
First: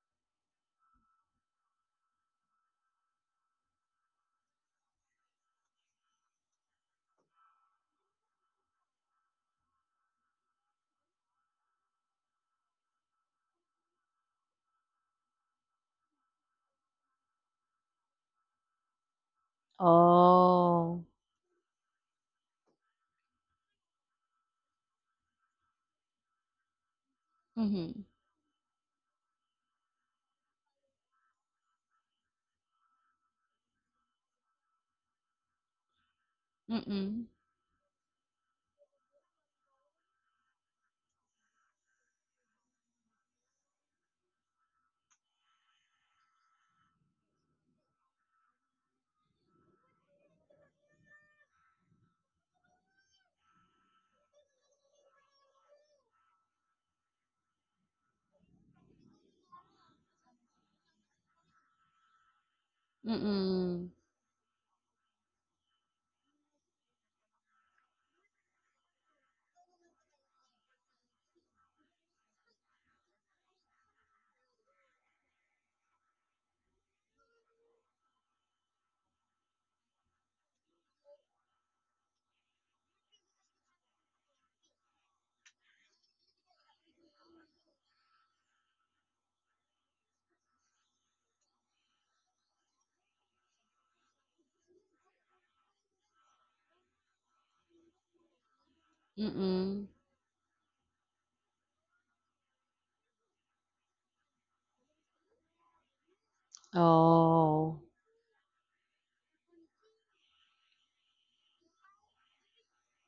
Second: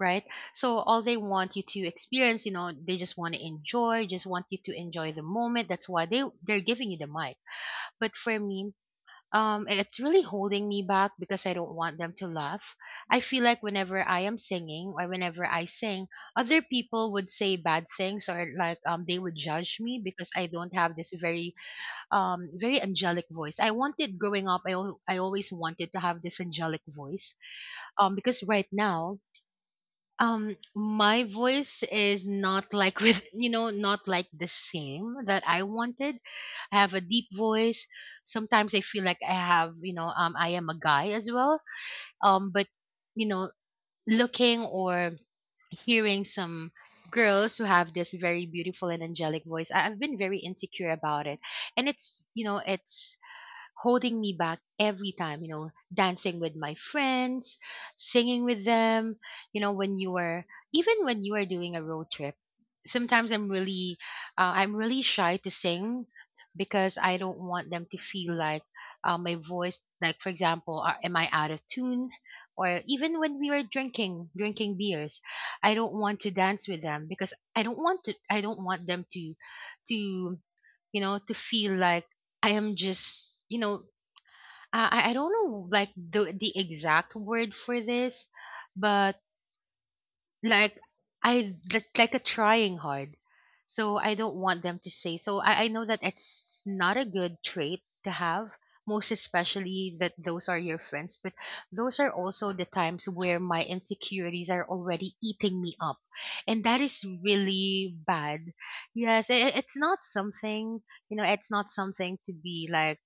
right? So all they want you to experience, you know, they just want to enjoy, just want you to enjoy the moment. That's why they they're giving you the mic. But for me, um, it's really holding me back because I don't want them to laugh. I feel like whenever I am singing or whenever I sing, other people would say bad things or like um they would judge me because I don't have Oh. this very um very angelic voice. I wanted growing up, I al- I always wanted to have this angelic voice. Mm-hmm. Um, because right now, um, my voice is not like (laughs) with you know not like the same that I wanted. I have a deep Mm-mm. voice. Sometimes I feel like I have, you know, um, I am a guy as well. Um, but you know, looking or hearing some girls who have this very beautiful and angelic voice, I, I've been very insecure about it. And it's, you know, it's holding me back every time, you know, dancing with my friends, singing with them, you know, when you are even when you are doing a road trip, sometimes I'm Mm-mm. really uh, I'm really shy to sing because I don't want them to feel like uh, my voice like for example, are, am I out of tune? Or even when we were drinking, drinking beers, I don't want to dance with them because I don't want to I don't want them to to you know to feel like I am just, you know, I I I don't know like the the exact word for this, but like I like like a trying hard. So I don't want them to say. So I, I know that it's not a good trait to have, most Mm-mm. especially that those are your friends, but those are also the times where my insecurities are already eating me up. And that is Oh. really bad. Yes, i i- it's not something, you know, it's not something to be like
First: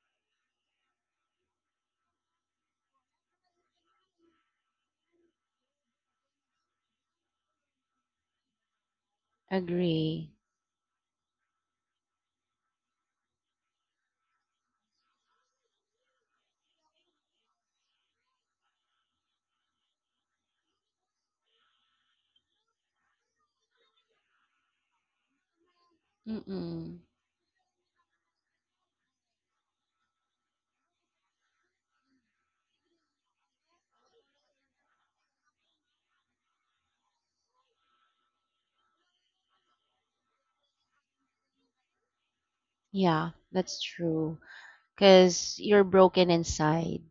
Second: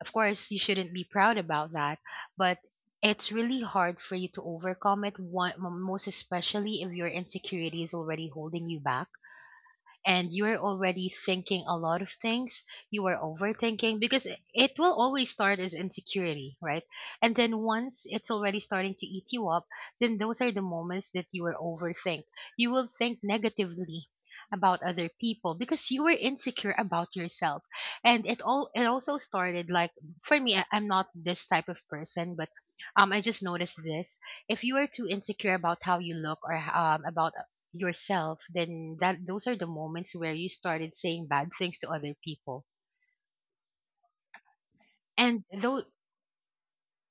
of course, you shouldn't be proud about that, but it's really hard for you to overcome it, one, most especially if your insecurity is already holding you back Agree. and you are already thinking a lot of things. You are overthinking because it it will always start as insecurity, right? And then once it's already starting to eat you up, then those are the moments that you will overthink. You will think negatively about other people because you were insecure Mm-mm. about yourself, and it all it also started like for me, I, I'm not this type of person but um I just noticed this, if you are too insecure about how you look or um about yourself, then that those are the moments where you started saying bad things to other people. Yeah, that's true. And Because though you're broken inside.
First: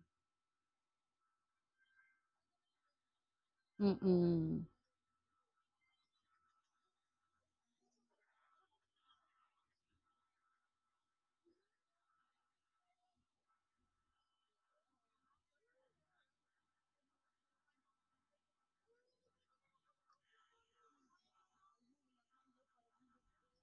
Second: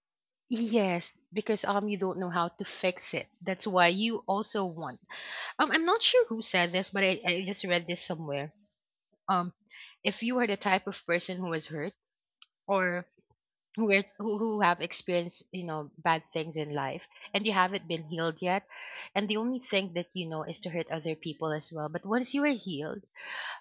yes, because um you don't know how to fix it. That's why you also Mm-mm. want. Um I'm not sure who said this, but I, I just read this somewhere. Um if you are the type of person who was hurt or who is who, who have experienced, you know, bad things in life and you haven't been healed yet, and the only thing that you know is to hurt other people as well. But once you are healed,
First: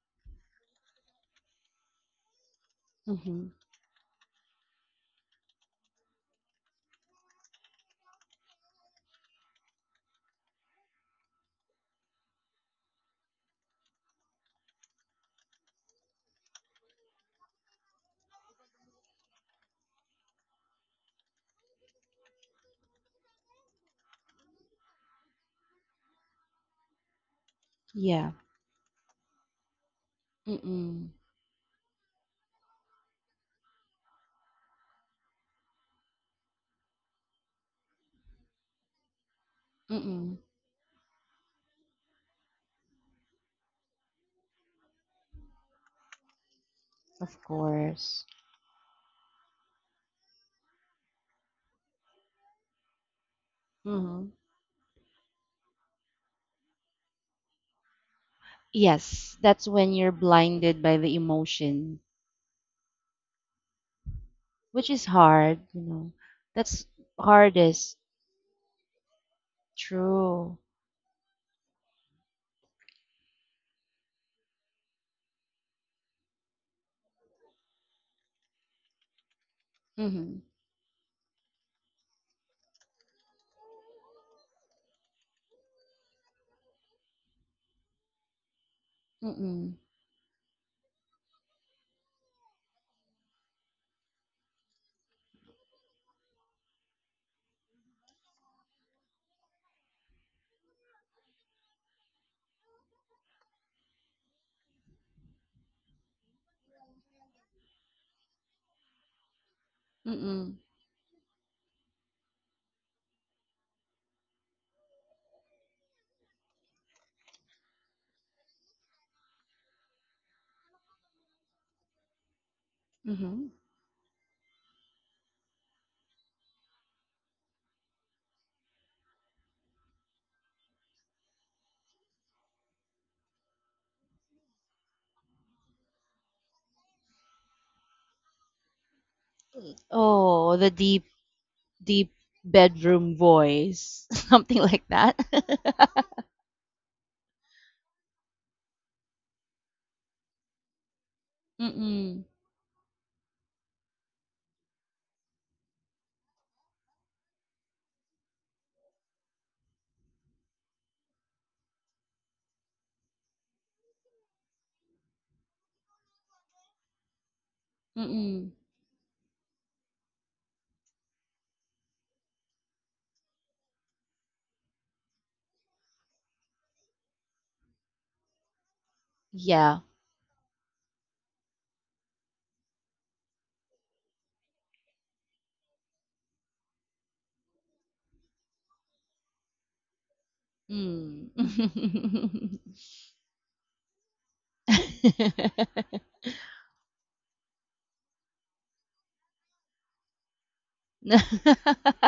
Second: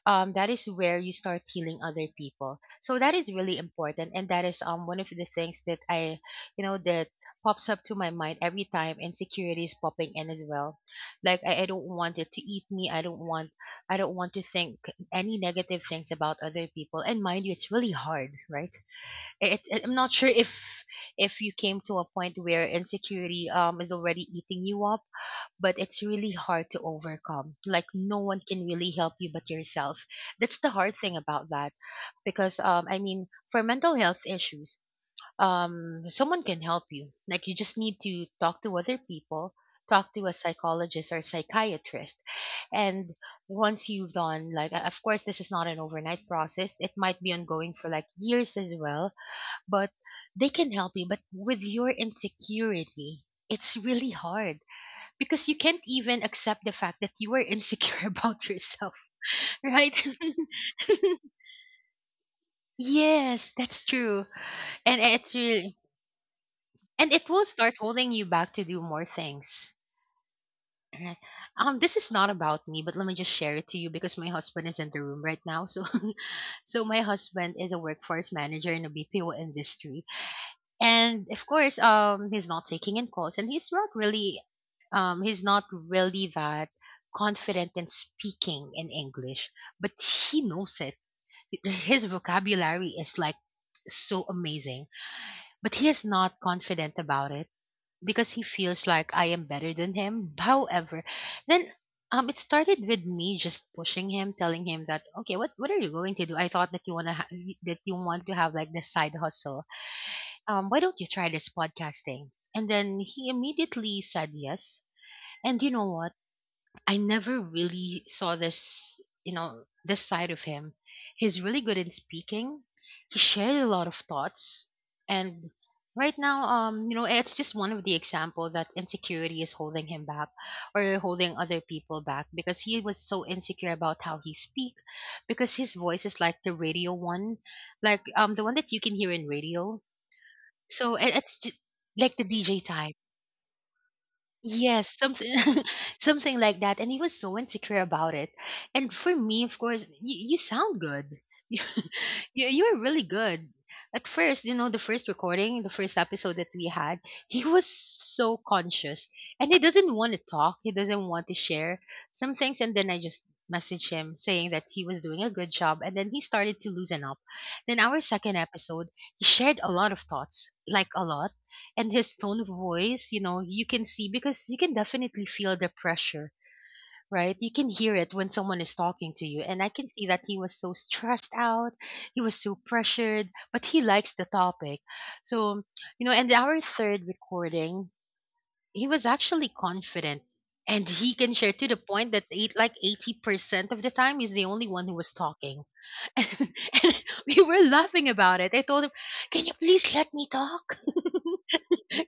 um, that is where you start healing other people. So that is Mm-hmm. really important, and that is um one of the things that I, you know, that pops up to my mind every time insecurity is popping in as well. Like I, I don't want it to eat me. I don't want I don't want to think any negative things about other people. And mind you, it's really hard, right? It, it, I'm not sure if if you came to a point where insecurity um is already eating you up, but it's really hard to overcome. Like no Yeah. one can really help you but yourself. That's the hard Mm-mm. thing about that because um I mean for mental health issues, um someone can help you. Like you just need to talk to other people, talk to a Mm-mm. psychologist or psychiatrist. And once you've done like uh, of course this is not an overnight process. It might be Of ongoing for like course. years as well, but they can help you but with your insecurity it's really Mm-hmm. hard because you can't even accept the fact that you were insecure (laughs) about yourself, Yes, that's when right? you're blinded (laughs) by the emotion, Yes, that's true. which And is it's hard, really you know. That's and it will start hardest. holding you back to do more things. True. Right. Um, this is not about me, but let me just share it to you because my husband is in the room right now. So, (laughs) so my husband is a workforce manager in the B P O industry, Mm-hmm. and of course um he's not taking in calls and he's not really um he's not really that confident in speaking in english, Mm-mm. but he knows it. His vocabulary is like so amazing, but he is not confident about it because he feels like I am better than him. However then um It started with me just pushing him, telling him that, okay, what what are you going to do? I thought that you want to ha- that you want to have like this side hustle. Mm-mm. Um, why don't you try this podcasting? And then he immediately said yes. And you know what? I never really saw this, you know, this side of him. He's really good in speaking. He Mm-hmm. shared a lot of thoughts. And right now, um, you know, it's just one of the example that insecurity is holding him back or holding other people back because he was so insecure about how he speak, because his voice is like the radio one, like um the one that you can hear in radio. Oh, the So deep, and it's j deep Like the D J type. bedroom voice. (laughs) Something like Yes, that. something (laughs) (laughs) something like that. And he was so insecure about it. And for me, of course, y- you sound good. (laughs) you Mm-mm. you're really good. At first, you know, the first recording, the first episode that we had, he was so conscious and he doesn't want to talk. He doesn't want to share some things. And then I just messaged him saying that he was doing a good job. And then he started to loosen up. Then our second Mm. episode, he shared a lot of thoughts, like a lot, and his tone of voice, you know, you can see because you can definitely feel the pressure, right? You can hear it when someone is talking to you. And I Yeah. can see that he was so stressed out, he was so pressured, but he likes the topic. So, you know, and our third recording, he was actually confident. And he Mm. can share to the point that eight, like eighty percent of the time he's the only one who was talking. (laughs) (laughs) And we were laughing about it. I told him, can you please let me talk? (laughs) can you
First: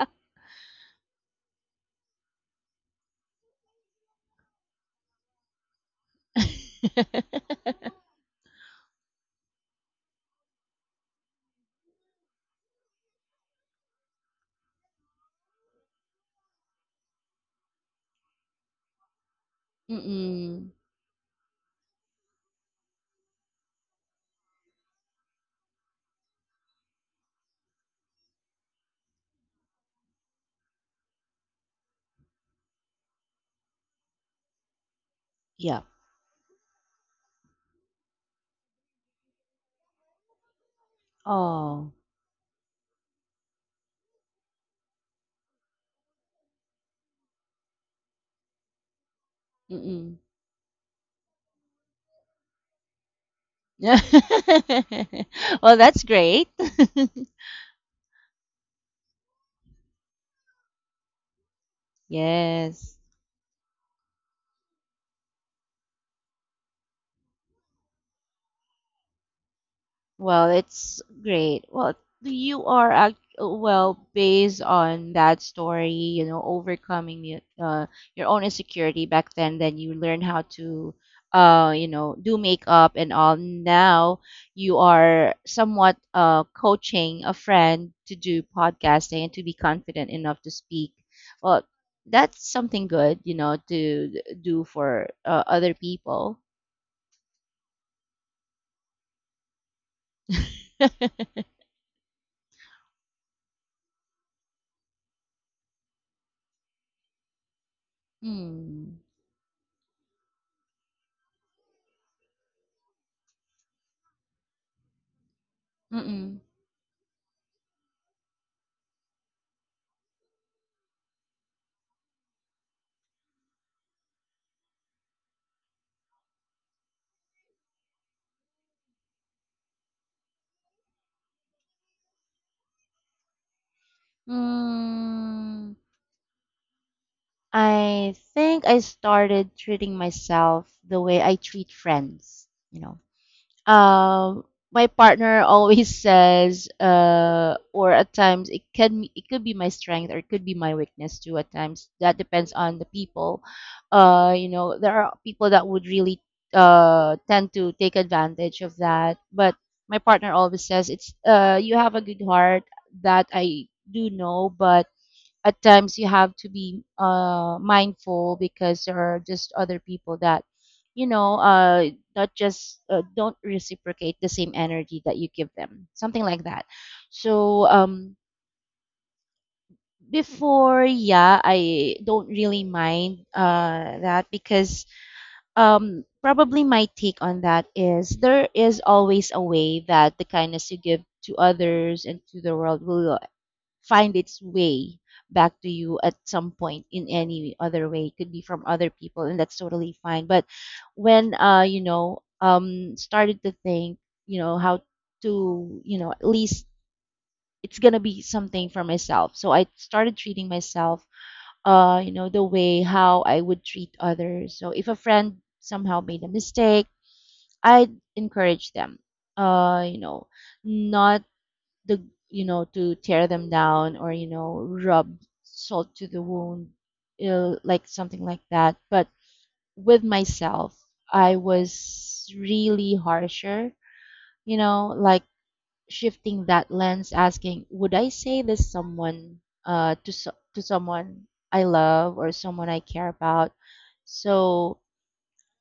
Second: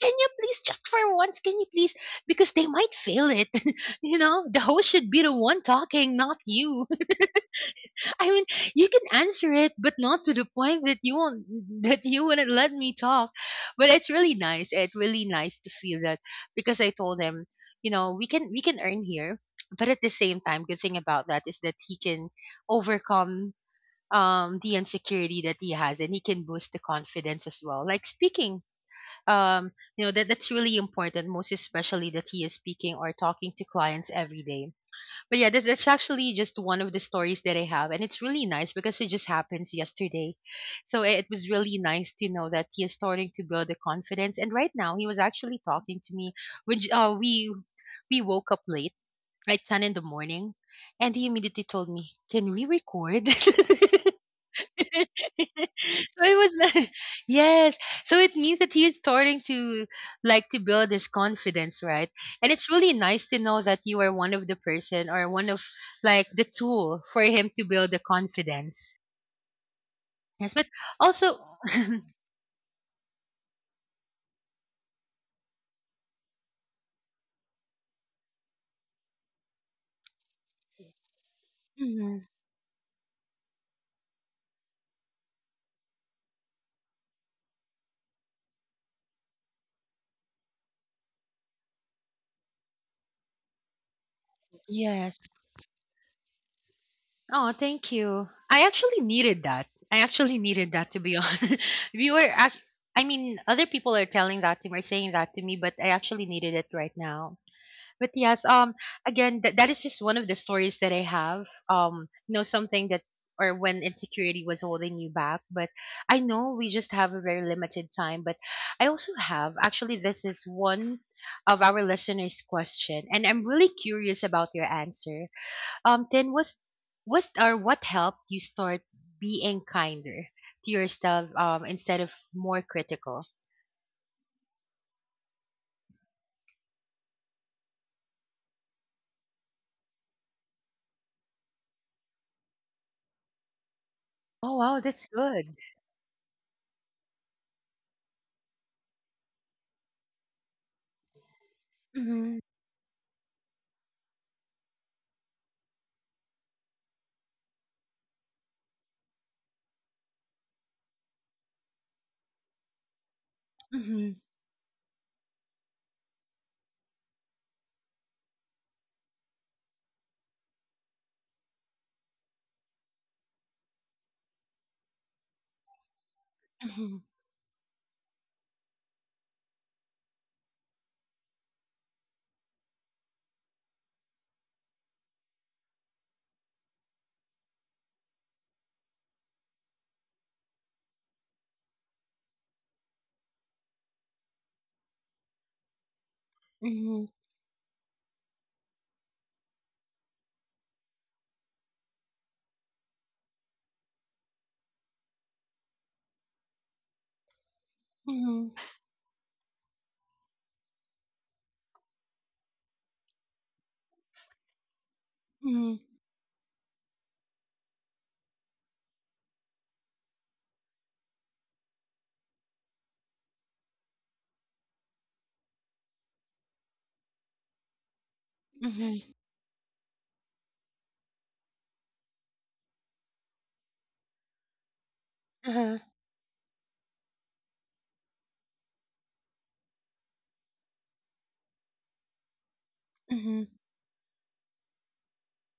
can you please, just for once, can you please, because they might feel it. (laughs) You know, the host should be the one talking, not you. (laughs) I mean, you can answer it, but not to the point that you won't (laughs) that you wouldn't let me talk. But it's really nice, it's really nice to feel that because I told him, you know, we can we can earn here, but at the same time, Mm. good thing about that is that he can overcome um the insecurity that he has, and he can boost the confidence as well, like speaking. um you know, that that's really important, most especially that he is speaking or talking to clients every day. But yeah, (laughs) that's, Yeah. that's actually just one of the stories that I have, and it's really nice because it just happens yesterday. So it, it was really Oh. nice to know that he is starting to build the confidence, and right now he was actually talking to me, which uh, we we woke up late, like ten in the Mm. morning, and he immediately told me, can we record? (laughs) (laughs) So (laughs) it Well, that's was great. like, (laughs) (laughs) yes. So it means that he is starting to like to build his confidence, right? And it's really Yes. nice to know that you are one of the person, or one of like the tool for him to build the confidence. Well, Yes, but it's also, great. (laughs) Well, you are act well, based on that story, you know, overcoming your, uh, your own insecurity back then. Then you learn how to, uh, you know, mhm, do makeup and all. Now you are somewhat uh coaching a friend to do podcasting and to be confident enough to speak. Well, that's something good, you know, to do for, yes. uh, other people. Oh, thank you. I actually needed that. I actually needed that, to be (laughs) honest. (laughs) We were, act- I mean, other people are telling that to me, or saying that to me, but I actually needed it right now. But yes, um, Hmm. again, that that is just one of the stories that I have. Um, you know, something that or when insecurity was holding you back. But I Mm-mm. know we just have a very limited time. But I also have, actually, this is one of our listeners' question, and I'm really curious about your answer. Um, then was was or what helped you start being kinder to yourself um instead of more critical? Mm, I think I started treating myself the way I treat friends, you know. Um, Oh wow, my that's partner good. always (laughs) says, uh, or at times it can, it could be my strength, or it could be my weakness too. At times that Mm-hmm. depends on the people. Uh, you know, there are people that would really uh tend to take advantage of that, but my partner always says it's, uh you have a good heart that I do Mm-hmm. know, but at times you have to be, uh, mindful, because there are just other people that, you know uh, not just, uh, don't reciprocate the same energy that you give them, something like that. Mm-hmm. So um, before, yeah, I don't really mind, uh, that, because um, probably my take on that is there is always a way that the kindness you give to others and to the world will find its way back to you at some point in any other way. It could be from other people, and that's totally fine. But when, uh, you know, um, started to think, you know, how to, you know, at least, it's gonna be Mm-hmm. something for myself. So I started treating myself, uh, you know, the way how I would treat others. So if a friend Mhm, somehow made a mistake, I'd encourage them. Uh, you know, not the you know, to tear them down, or you know, rub salt to the wound, ill, like something like that. But mhm, with myself, I was really harsher, you know, like uh-huh, shifting that lens, asking, would I say this someone, uh to so- to someone I love or someone I care mhm, about? So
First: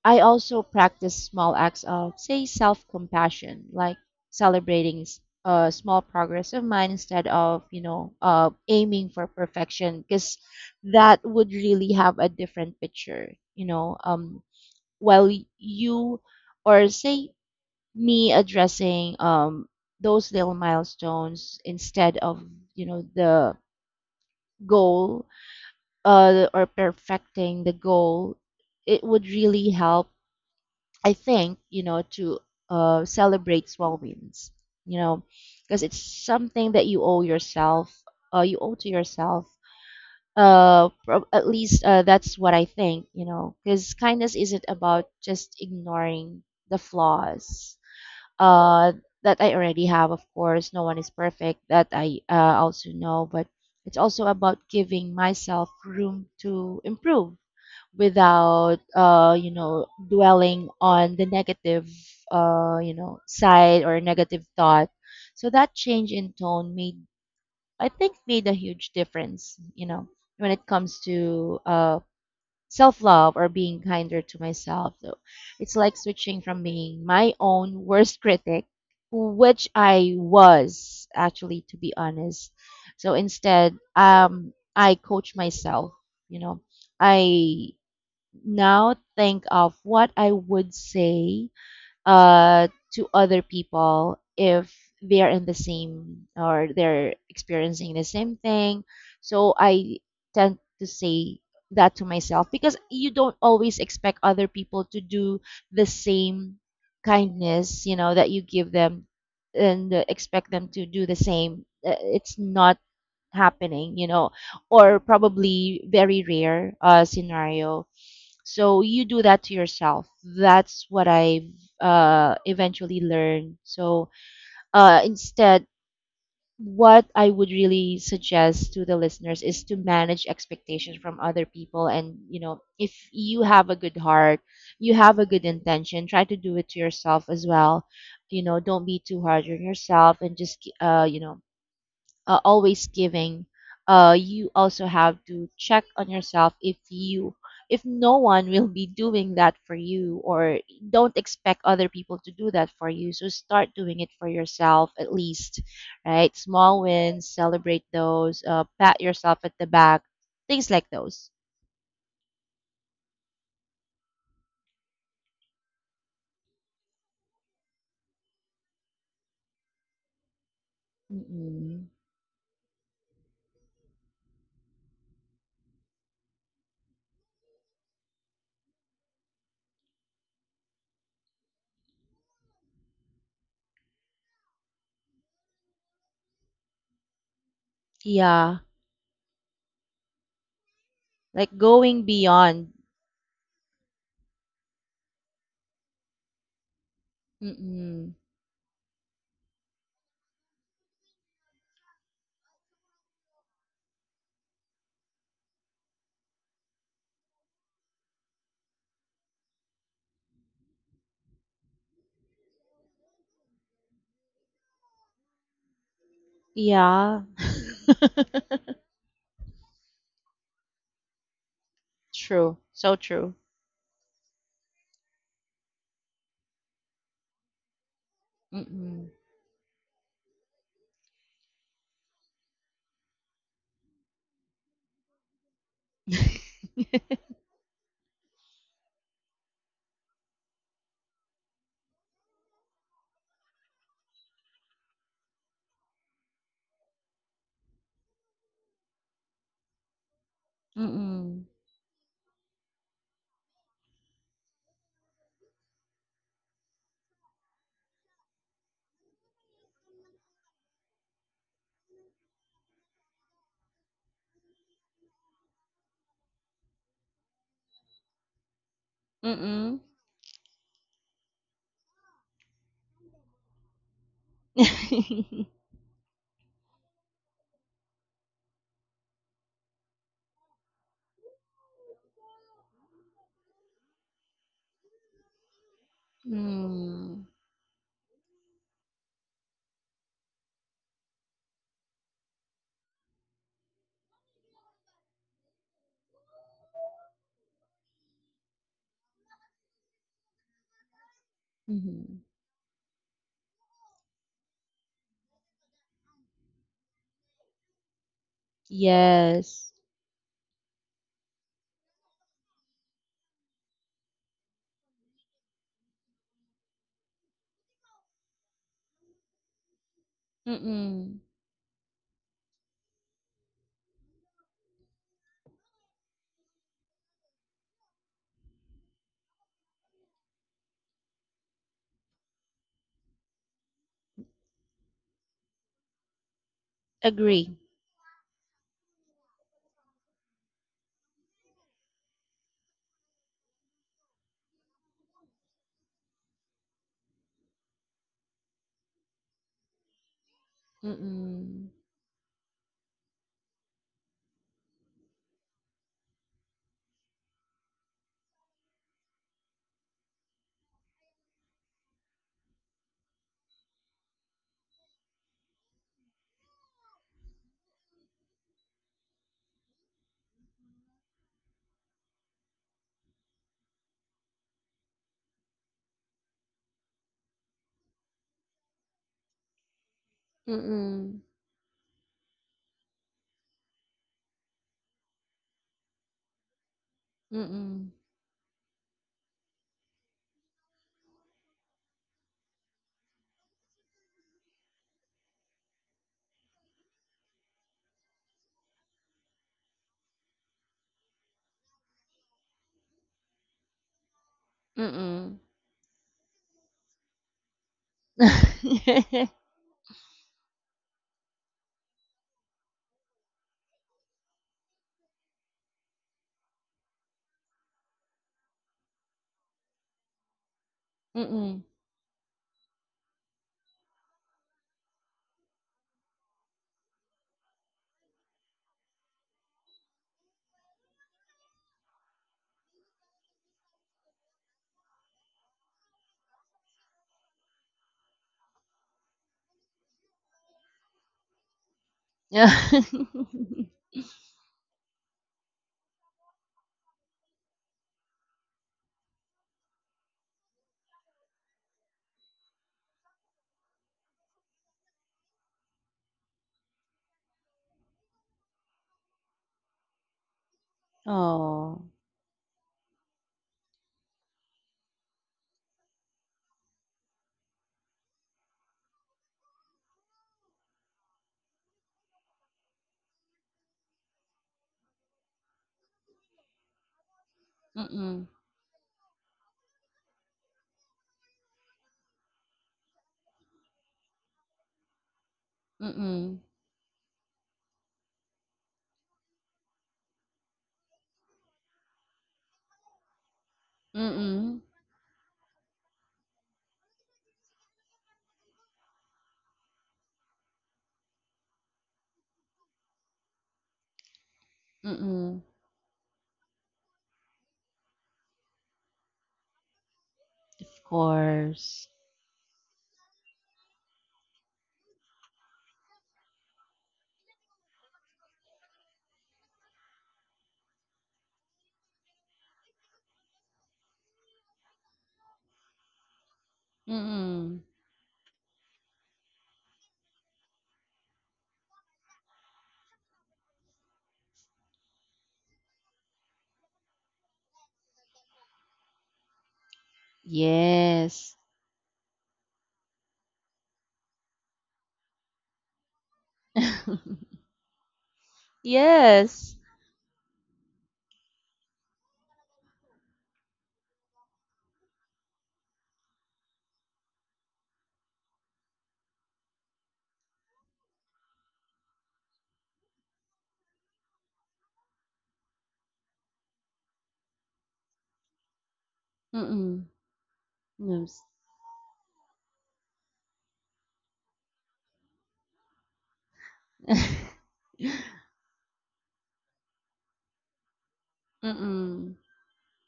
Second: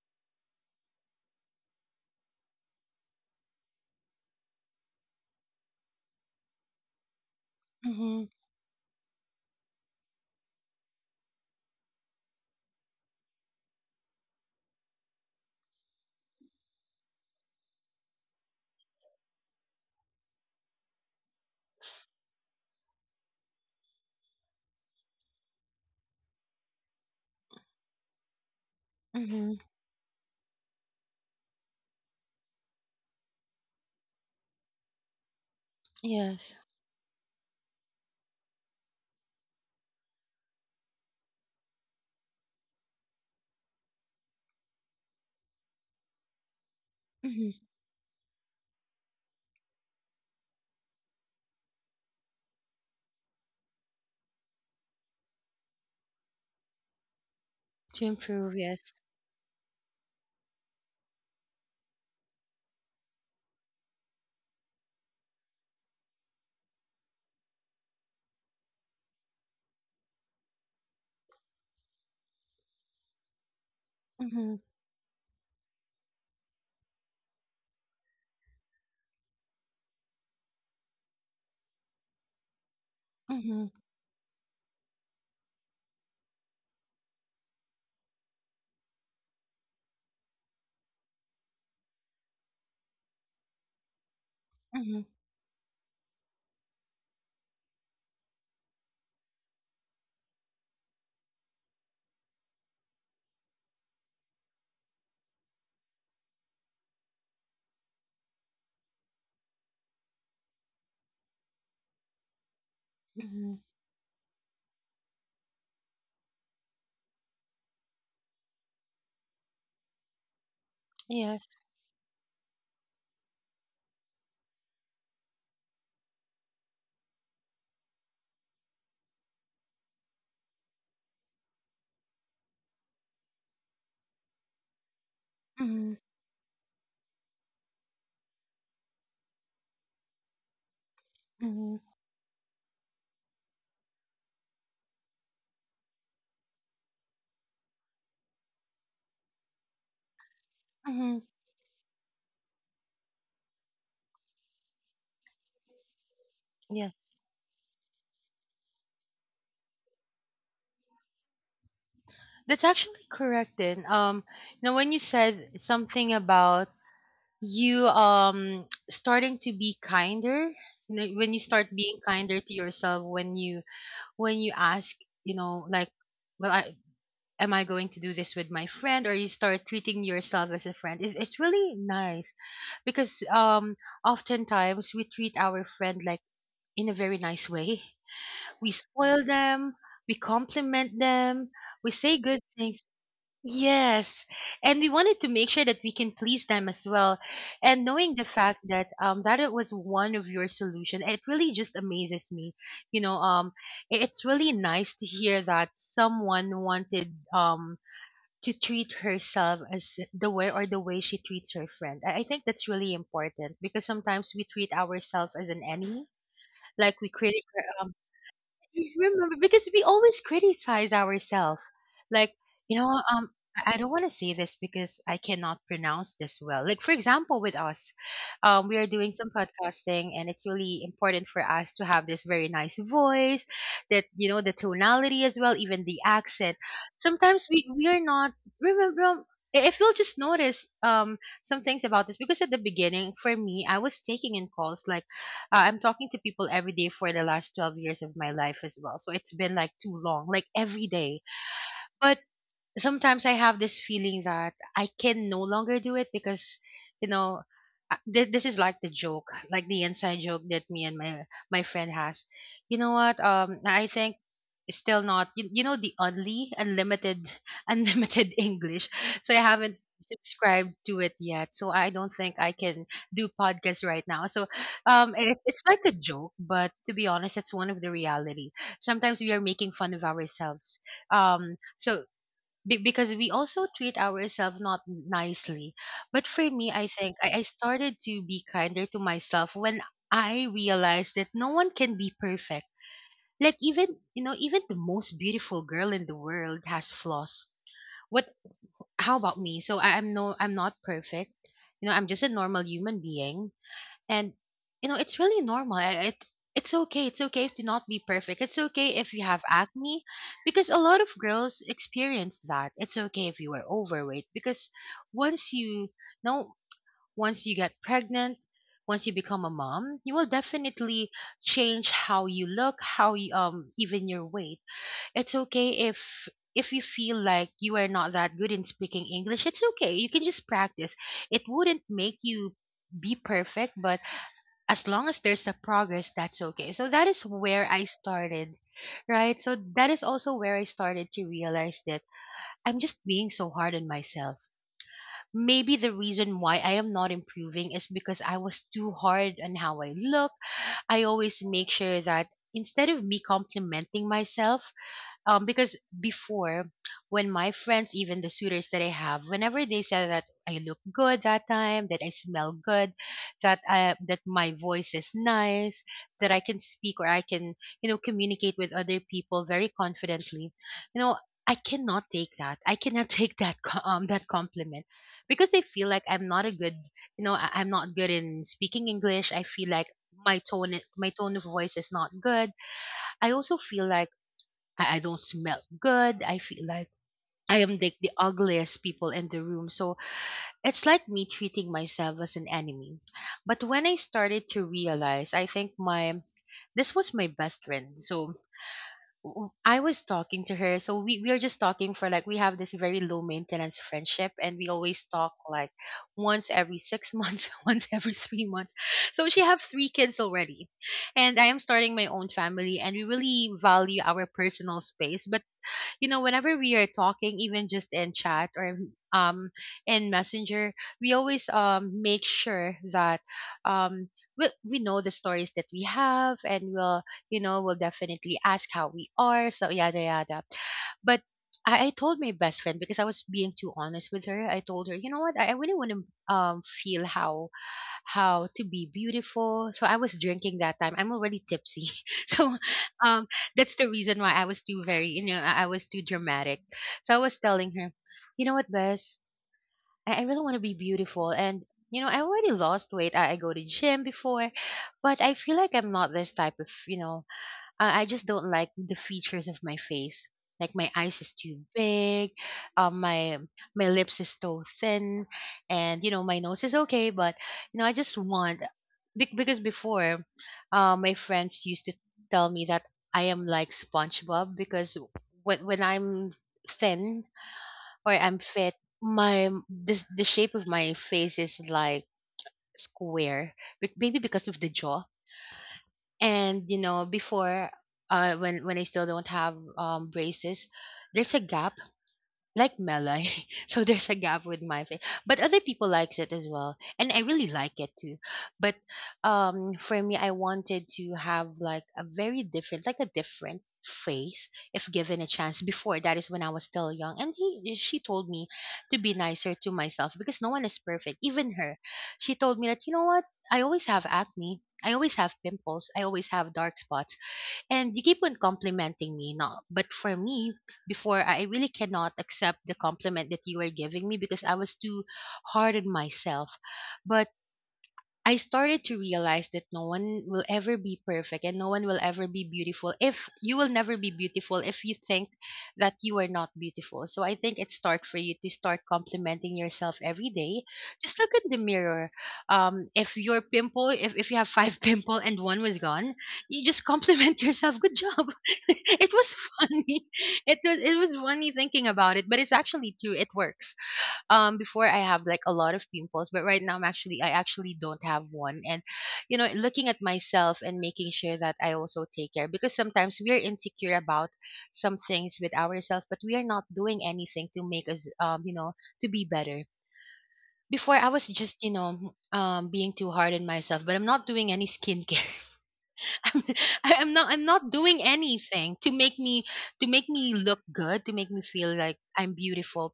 I also practice small acts of, say, self compassion, like celebrating s- a small progress of mine, instead of, you know, mhm, uh, aiming for perfection, because that would really have a different picture, you know. Um, while y- you, or say, me addressing, um, those little milestones, instead of, you know, the goal, uh, or perfecting the goal, it would mhm, really help, I think, you know, to, uh, celebrate small wins, you know, because it's yes, something that you owe yourself, uh, you owe to yourself. Uh, prob- at least, uh, that's what I think, you know, because kindness isn't about just ignoring the mhm, flaws, uh, that I already have. Of course, no one is perfect, that I, uh, also know, but it's also about giving myself room to improve to improve, without, yes, uh you know, dwelling on the negative, uh you know, side, or negative thought. So that change in tone made, I think, made a huge difference, you know, when it comes to, uh self love or being kinder to mhm, myself. So it's like switching from being my own worst critic, which I was, actually, to be honest. So mhm, instead, um I coach myself. You know, I now think of what I would say, uh, to other people if mhm, they're in the same, or they're experiencing the same thing. So I tend to say that to myself, because you don't always expect other people to do the same kindness, you know, that you give them, and uh, expect them to do the same. Uh, It's not mhm, happening, you know, or probably very rare, uh, scenario. So you do that to yourself. That's what yes, I've, uh, eventually learned. So, uh, instead, what I would really suggest to the listeners is to manage expectations from other people. And, you know, if you have a good heart, you have a good mhm, intention, try to do it to yourself as well. You know, don't be too hard on yourself, and just, uh, you know, mhm, uh, always giving, uh, you also have to check on yourself. If you if no one will be doing that for you, or don't mhm, expect other people to do that for you, so start doing it for yourself at least, right? Small yes. wins, celebrate those, uh, pat yourself at the back, things like those. That's actually correct. Then, um, now when you said something about you um (tsk) starting to be kinder, you know, when you start Mm-mm. being kinder to yourself, when you when you ask, you know, like, well, I am I going to do this with my friend, or you start treating yourself as a friend, is it's really nice because um oftentimes we treat our friend like in a very nice way, Yeah, we spoil them, we compliment them, like we going say good beyond. things, yes, and we wanted to make sure that we can please them as well. And knowing Mm-mm. the fact that um that it was one of your solution, it really just amazes me, you know. Um i- it's really nice to hear that someone wanted um to treat herself as the way, or the way she treats her friend. I, I think that's really important because sometimes we treat ourselves as an enemy, like we Yeah. critic you (laughs) remember, because we always criticize ourselves. Like, True. you know, So um true. I I don't want to say this because I cannot pronounce this well. Like for example with us, um we are doing Mm-mm. some podcasting, and it's really important for us to have this very nice voice, that you know, the tonality as well, even the accent. (laughs) Sometimes we we are not remember um, i- if you'll just notice um some things about this. Because at the beginning for me, I was taking in calls, like uh, I'm talking to people every day for the last twelve years of my life as well. So it's been like too long, like every day. Mm. But sometimes I have this feeling that I can no longer do it because, you know, uh, thi- this is like the joke, like the inside joke that me and my my friend has. You know what? Um, I think still not. You, you know the only unlimited (laughs) unlimited English. So I haven't Mm. subscribed to it yet. So I don't think I can do podcasts right now. So um, it, (laughs) it's like a joke, but to be honest, it's one of the reality. Sometimes we are making fun of ourselves. Um, so be- because we also treat ourselves not nicely. But for me, I think Mm. I, I started to be kinder to myself when I realized that no one can be perfect. Like even, you know, even the most beautiful girl in the world has flaws. What How about me? So I, I'm no I'm not perfect. You know, I'm just Mhm. a normal human being and you know it's really normal I- it it's okay, it's okay if to not be perfect. It's okay if you have Yes. acne because a lot of girls experience that. It's okay if you are overweight because once you know, once you get pregnant, once you become a mom, you will definitely Mm. change how you look, how you um even your weight. It's okay if if you feel like you are not that good in speaking English. It's okay, you can just practice. It wouldn't make you be perfect, but as long as there's a progress, that's okay. So that is Agree. where I started, right? So that is also where I started to realize that I'm just being so hard on myself. Maybe the reason why I am not improving is because I was too hard on how I look. I always make Mm. sure that instead of me complimenting myself, um because before, when my friends, even the suitors that I have, whenever they said that I look good that time, that I smell good, that I, that my voice is nice, that I can speak or I can, you know, communicate with other people very confidently, you know, I cannot take that, I cannot (laughs) take that co- um that compliment because I feel like I'm not a good, you know I, I'm not good in speaking English. I feel like my tone, my Mm. tone of voice is not good. I also feel like I, I don't smell good. I feel like I am Mm. like the ugliest people in the room. So it's like me treating myself as an enemy. But when I started to realize, I think my this was my best friend. So w- I was talking to her. So we, we are just talking for like, we have this very low maintenance friendship and we Mm. always talk Mm. like once every six months, (laughs) once every three months. So Mm. (laughs) she have three kids already. And I am starting my own family and we really value our personal space. But you know, whenever we are talking, even just in chat or um in messenger, we always um make sure that um we, we know the stories that we have, and we'll, you know, we'll definitely ask how we are, so yada yada. But I, I told my best friend because I was being too honest with her. I told her, you know what? I, I really want to um feel how how to be beautiful. So I was drinking that time. I'm already tipsy. (laughs) So um (laughs) that's the reason why I was too very, you know I, I was too dramatic. So I was telling her, you know what, Bess? I, I really want to be beautiful. And you know, I already lost weight. I, I go to gym before, but I feel like I'm not this type of, you know, uh, I just don't like the features of my face. Like my eyes is too Oh. big, um, my my lips is so thin, and you know my nose is okay, but you know I just want bec- because before, uh, my friends used to tell me that I am like SpongeBob because when when I'm thin or Mm. I'm fit, my this the shape of my face is like square. Be- maybe because of the jaw. Mm. And you know before, uh when when I still don't have um braces, there's a gap like melon. (laughs) So there's a gap with Mm. my face. But other people likes it as well. And I really like it too. But um for me, I wanted to have like a very different, like a different face if given a Mm. (laughs) chance before. That is when I was still young, and he she told me to be nicer to myself because no one is Of perfect, even her. course. She told me that, you know what, I always have acne, I always have pimples, I always have dark spots, and you keep on complimenting me now. But for me, before, I really cannot accept the compliment that you were giving me because I was too hard on myself. But Mm. I started to realize that no one will ever be perfect, and no one will ever be beautiful. If you will never be beautiful if you think that you are not beautiful. So I think it's start for you to start complimenting yourself every day. Just look Yes. in the mirror. Um, if your pimple, if, if you have five (laughs) pimple and one was gone, you just (laughs) compliment (laughs) yourself. Good job. (laughs) It was Yes. funny. It was, it was funny thinking about it, but it's actually true. It works. um before, I have like a lot of pimples, but right now I'm actually, I actually don't have one. And you know, looking at myself and making sure that I also take care, because sometimes we are insecure about some things with ourselves, but we are not doing anything to make us um you know, to be better. Mm. Before, I Yes. was just, you know, um being too hard on myself, but I'm not doing any skincare. (laughs) I'm, I'm not I'm not (laughs) doing anything to make me to make me look good, to make me feel like Mm. I'm beautiful.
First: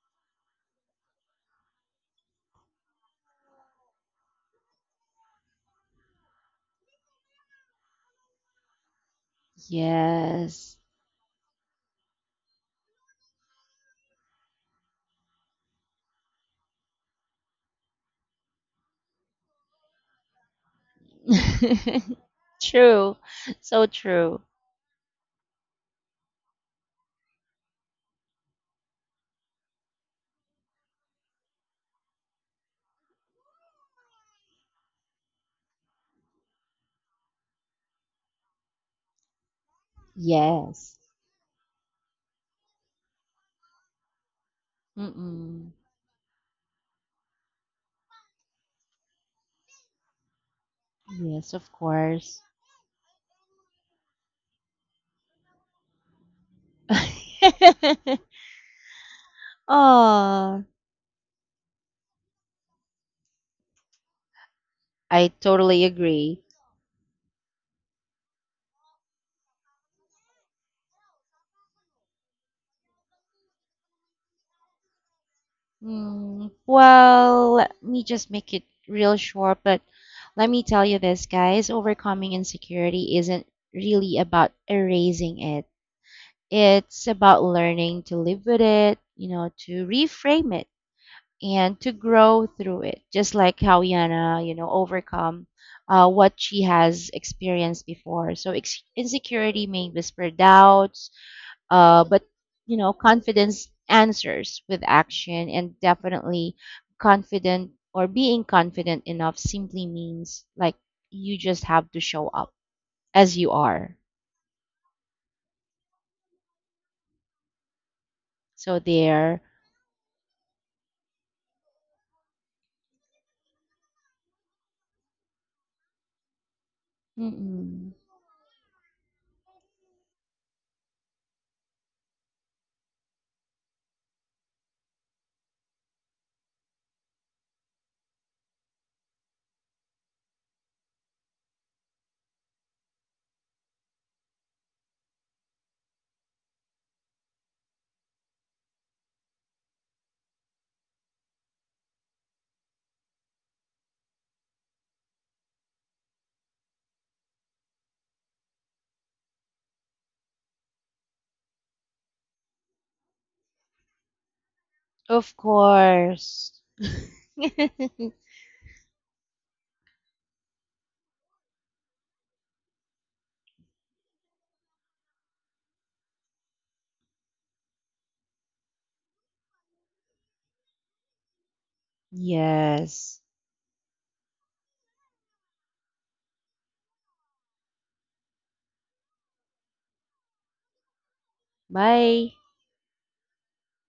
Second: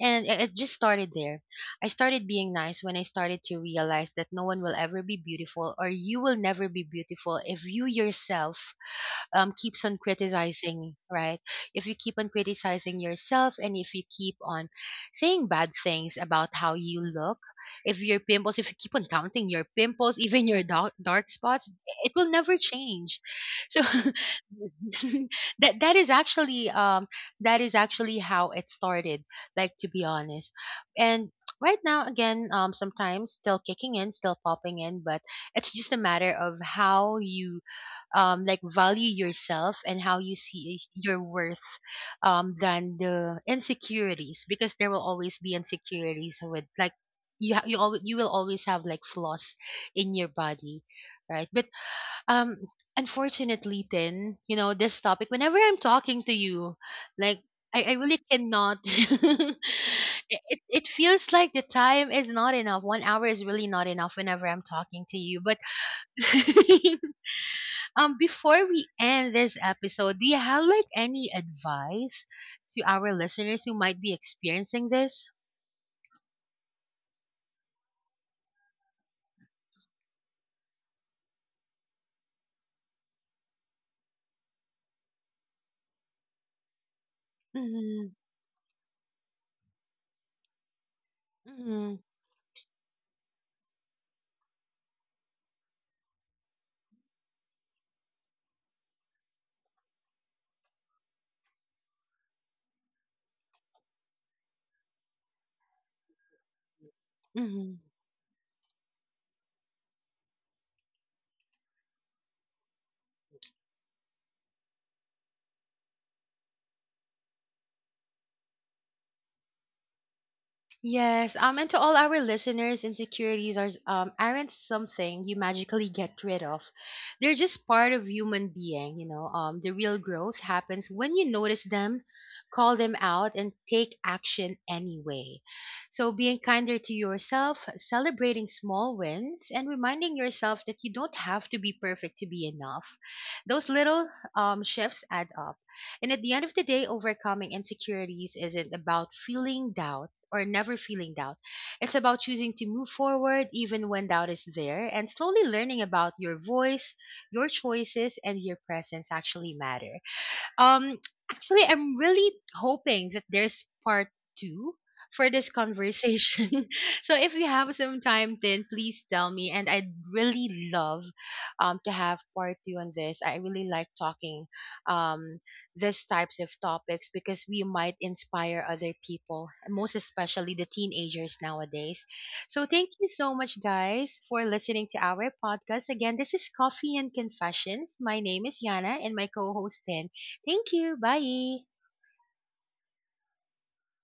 And it, it just started there. I started being nice when I started to realize that no one will ever be beautiful, or you will never be beautiful if you yourself, um, keeps on Yes. criticizing, right? If you keep on criticizing yourself, and if you keep on saying bad things about how you look, if your pimples, if you keep on counting your pimples, (laughs) even your dark, dark spots, (laughs) it will never True. change. So So true. (laughs) that that is actually um that is actually how it started. Like to be honest, and right now again, um sometimes still kicking in, still popping in, but it's just a matter of how you um, like value yourself and how you see Yes. your worth, um, than the insecurities, because there will always be Mm-mm. insecurities with like, you ha- you always, you will always have like flaws in your body, right? Yes, But of course. um unfortunately then, you know, this topic whenever I'm talking to you, like i, I really (laughs) cannot (laughs) it, it Oh, it feels like the time is not enough, one hour is really not enough whenever I'm talking to I you, but totally agree. (laughs) Um, before we end this episode, do you have like any advice to our listeners who might be experiencing this? Mm, well, let me just make it real short, but let me tell you this, guys, overcoming insecurity isn't really about erasing it. It's about learning to Mm-hmm, live with it, you know, to reframe it, and to grow through it, just like how Yana, you know, overcome, uh, what she has experienced before. So ex- insecurity may whisper doubts, uh, but you know, confidence answers with action. And definitely, confident mm-hmm. or being confident enough simply means like you just have to show up as you are. So there, Yes, um, and to all our listeners, insecurities are um aren't something you magically get rid of. They're just Mm-mm. part of human being, you know. Um, the real growth happens when you notice them, call them out, and take action anyway. So being kinder to yourself, celebrating small wins, and reminding yourself that you don't have to be perfect to be enough. Those little um shifts add up. And at the end of the day, overcoming insecurities isn't about feeling doubt or never feeling doubt. It's about choosing to move forward even when doubt is there, and slowly learning about your voice, your choices, and your presence actually matter. Um, actually, I'm really hoping that there's part two for Of this conversation. course. (laughs) So if you have some (laughs) time, then please tell me. And I'd really love um to have part two on this. I really like talking um these types of topics because we might inspire other people, most especially the teenagers nowadays. So thank you Yes. so much, guys, for listening to our podcast. Again, this is Coffee and Confessions. My name is Yana, and my co-host Dan. Thank you. Bye. Bye.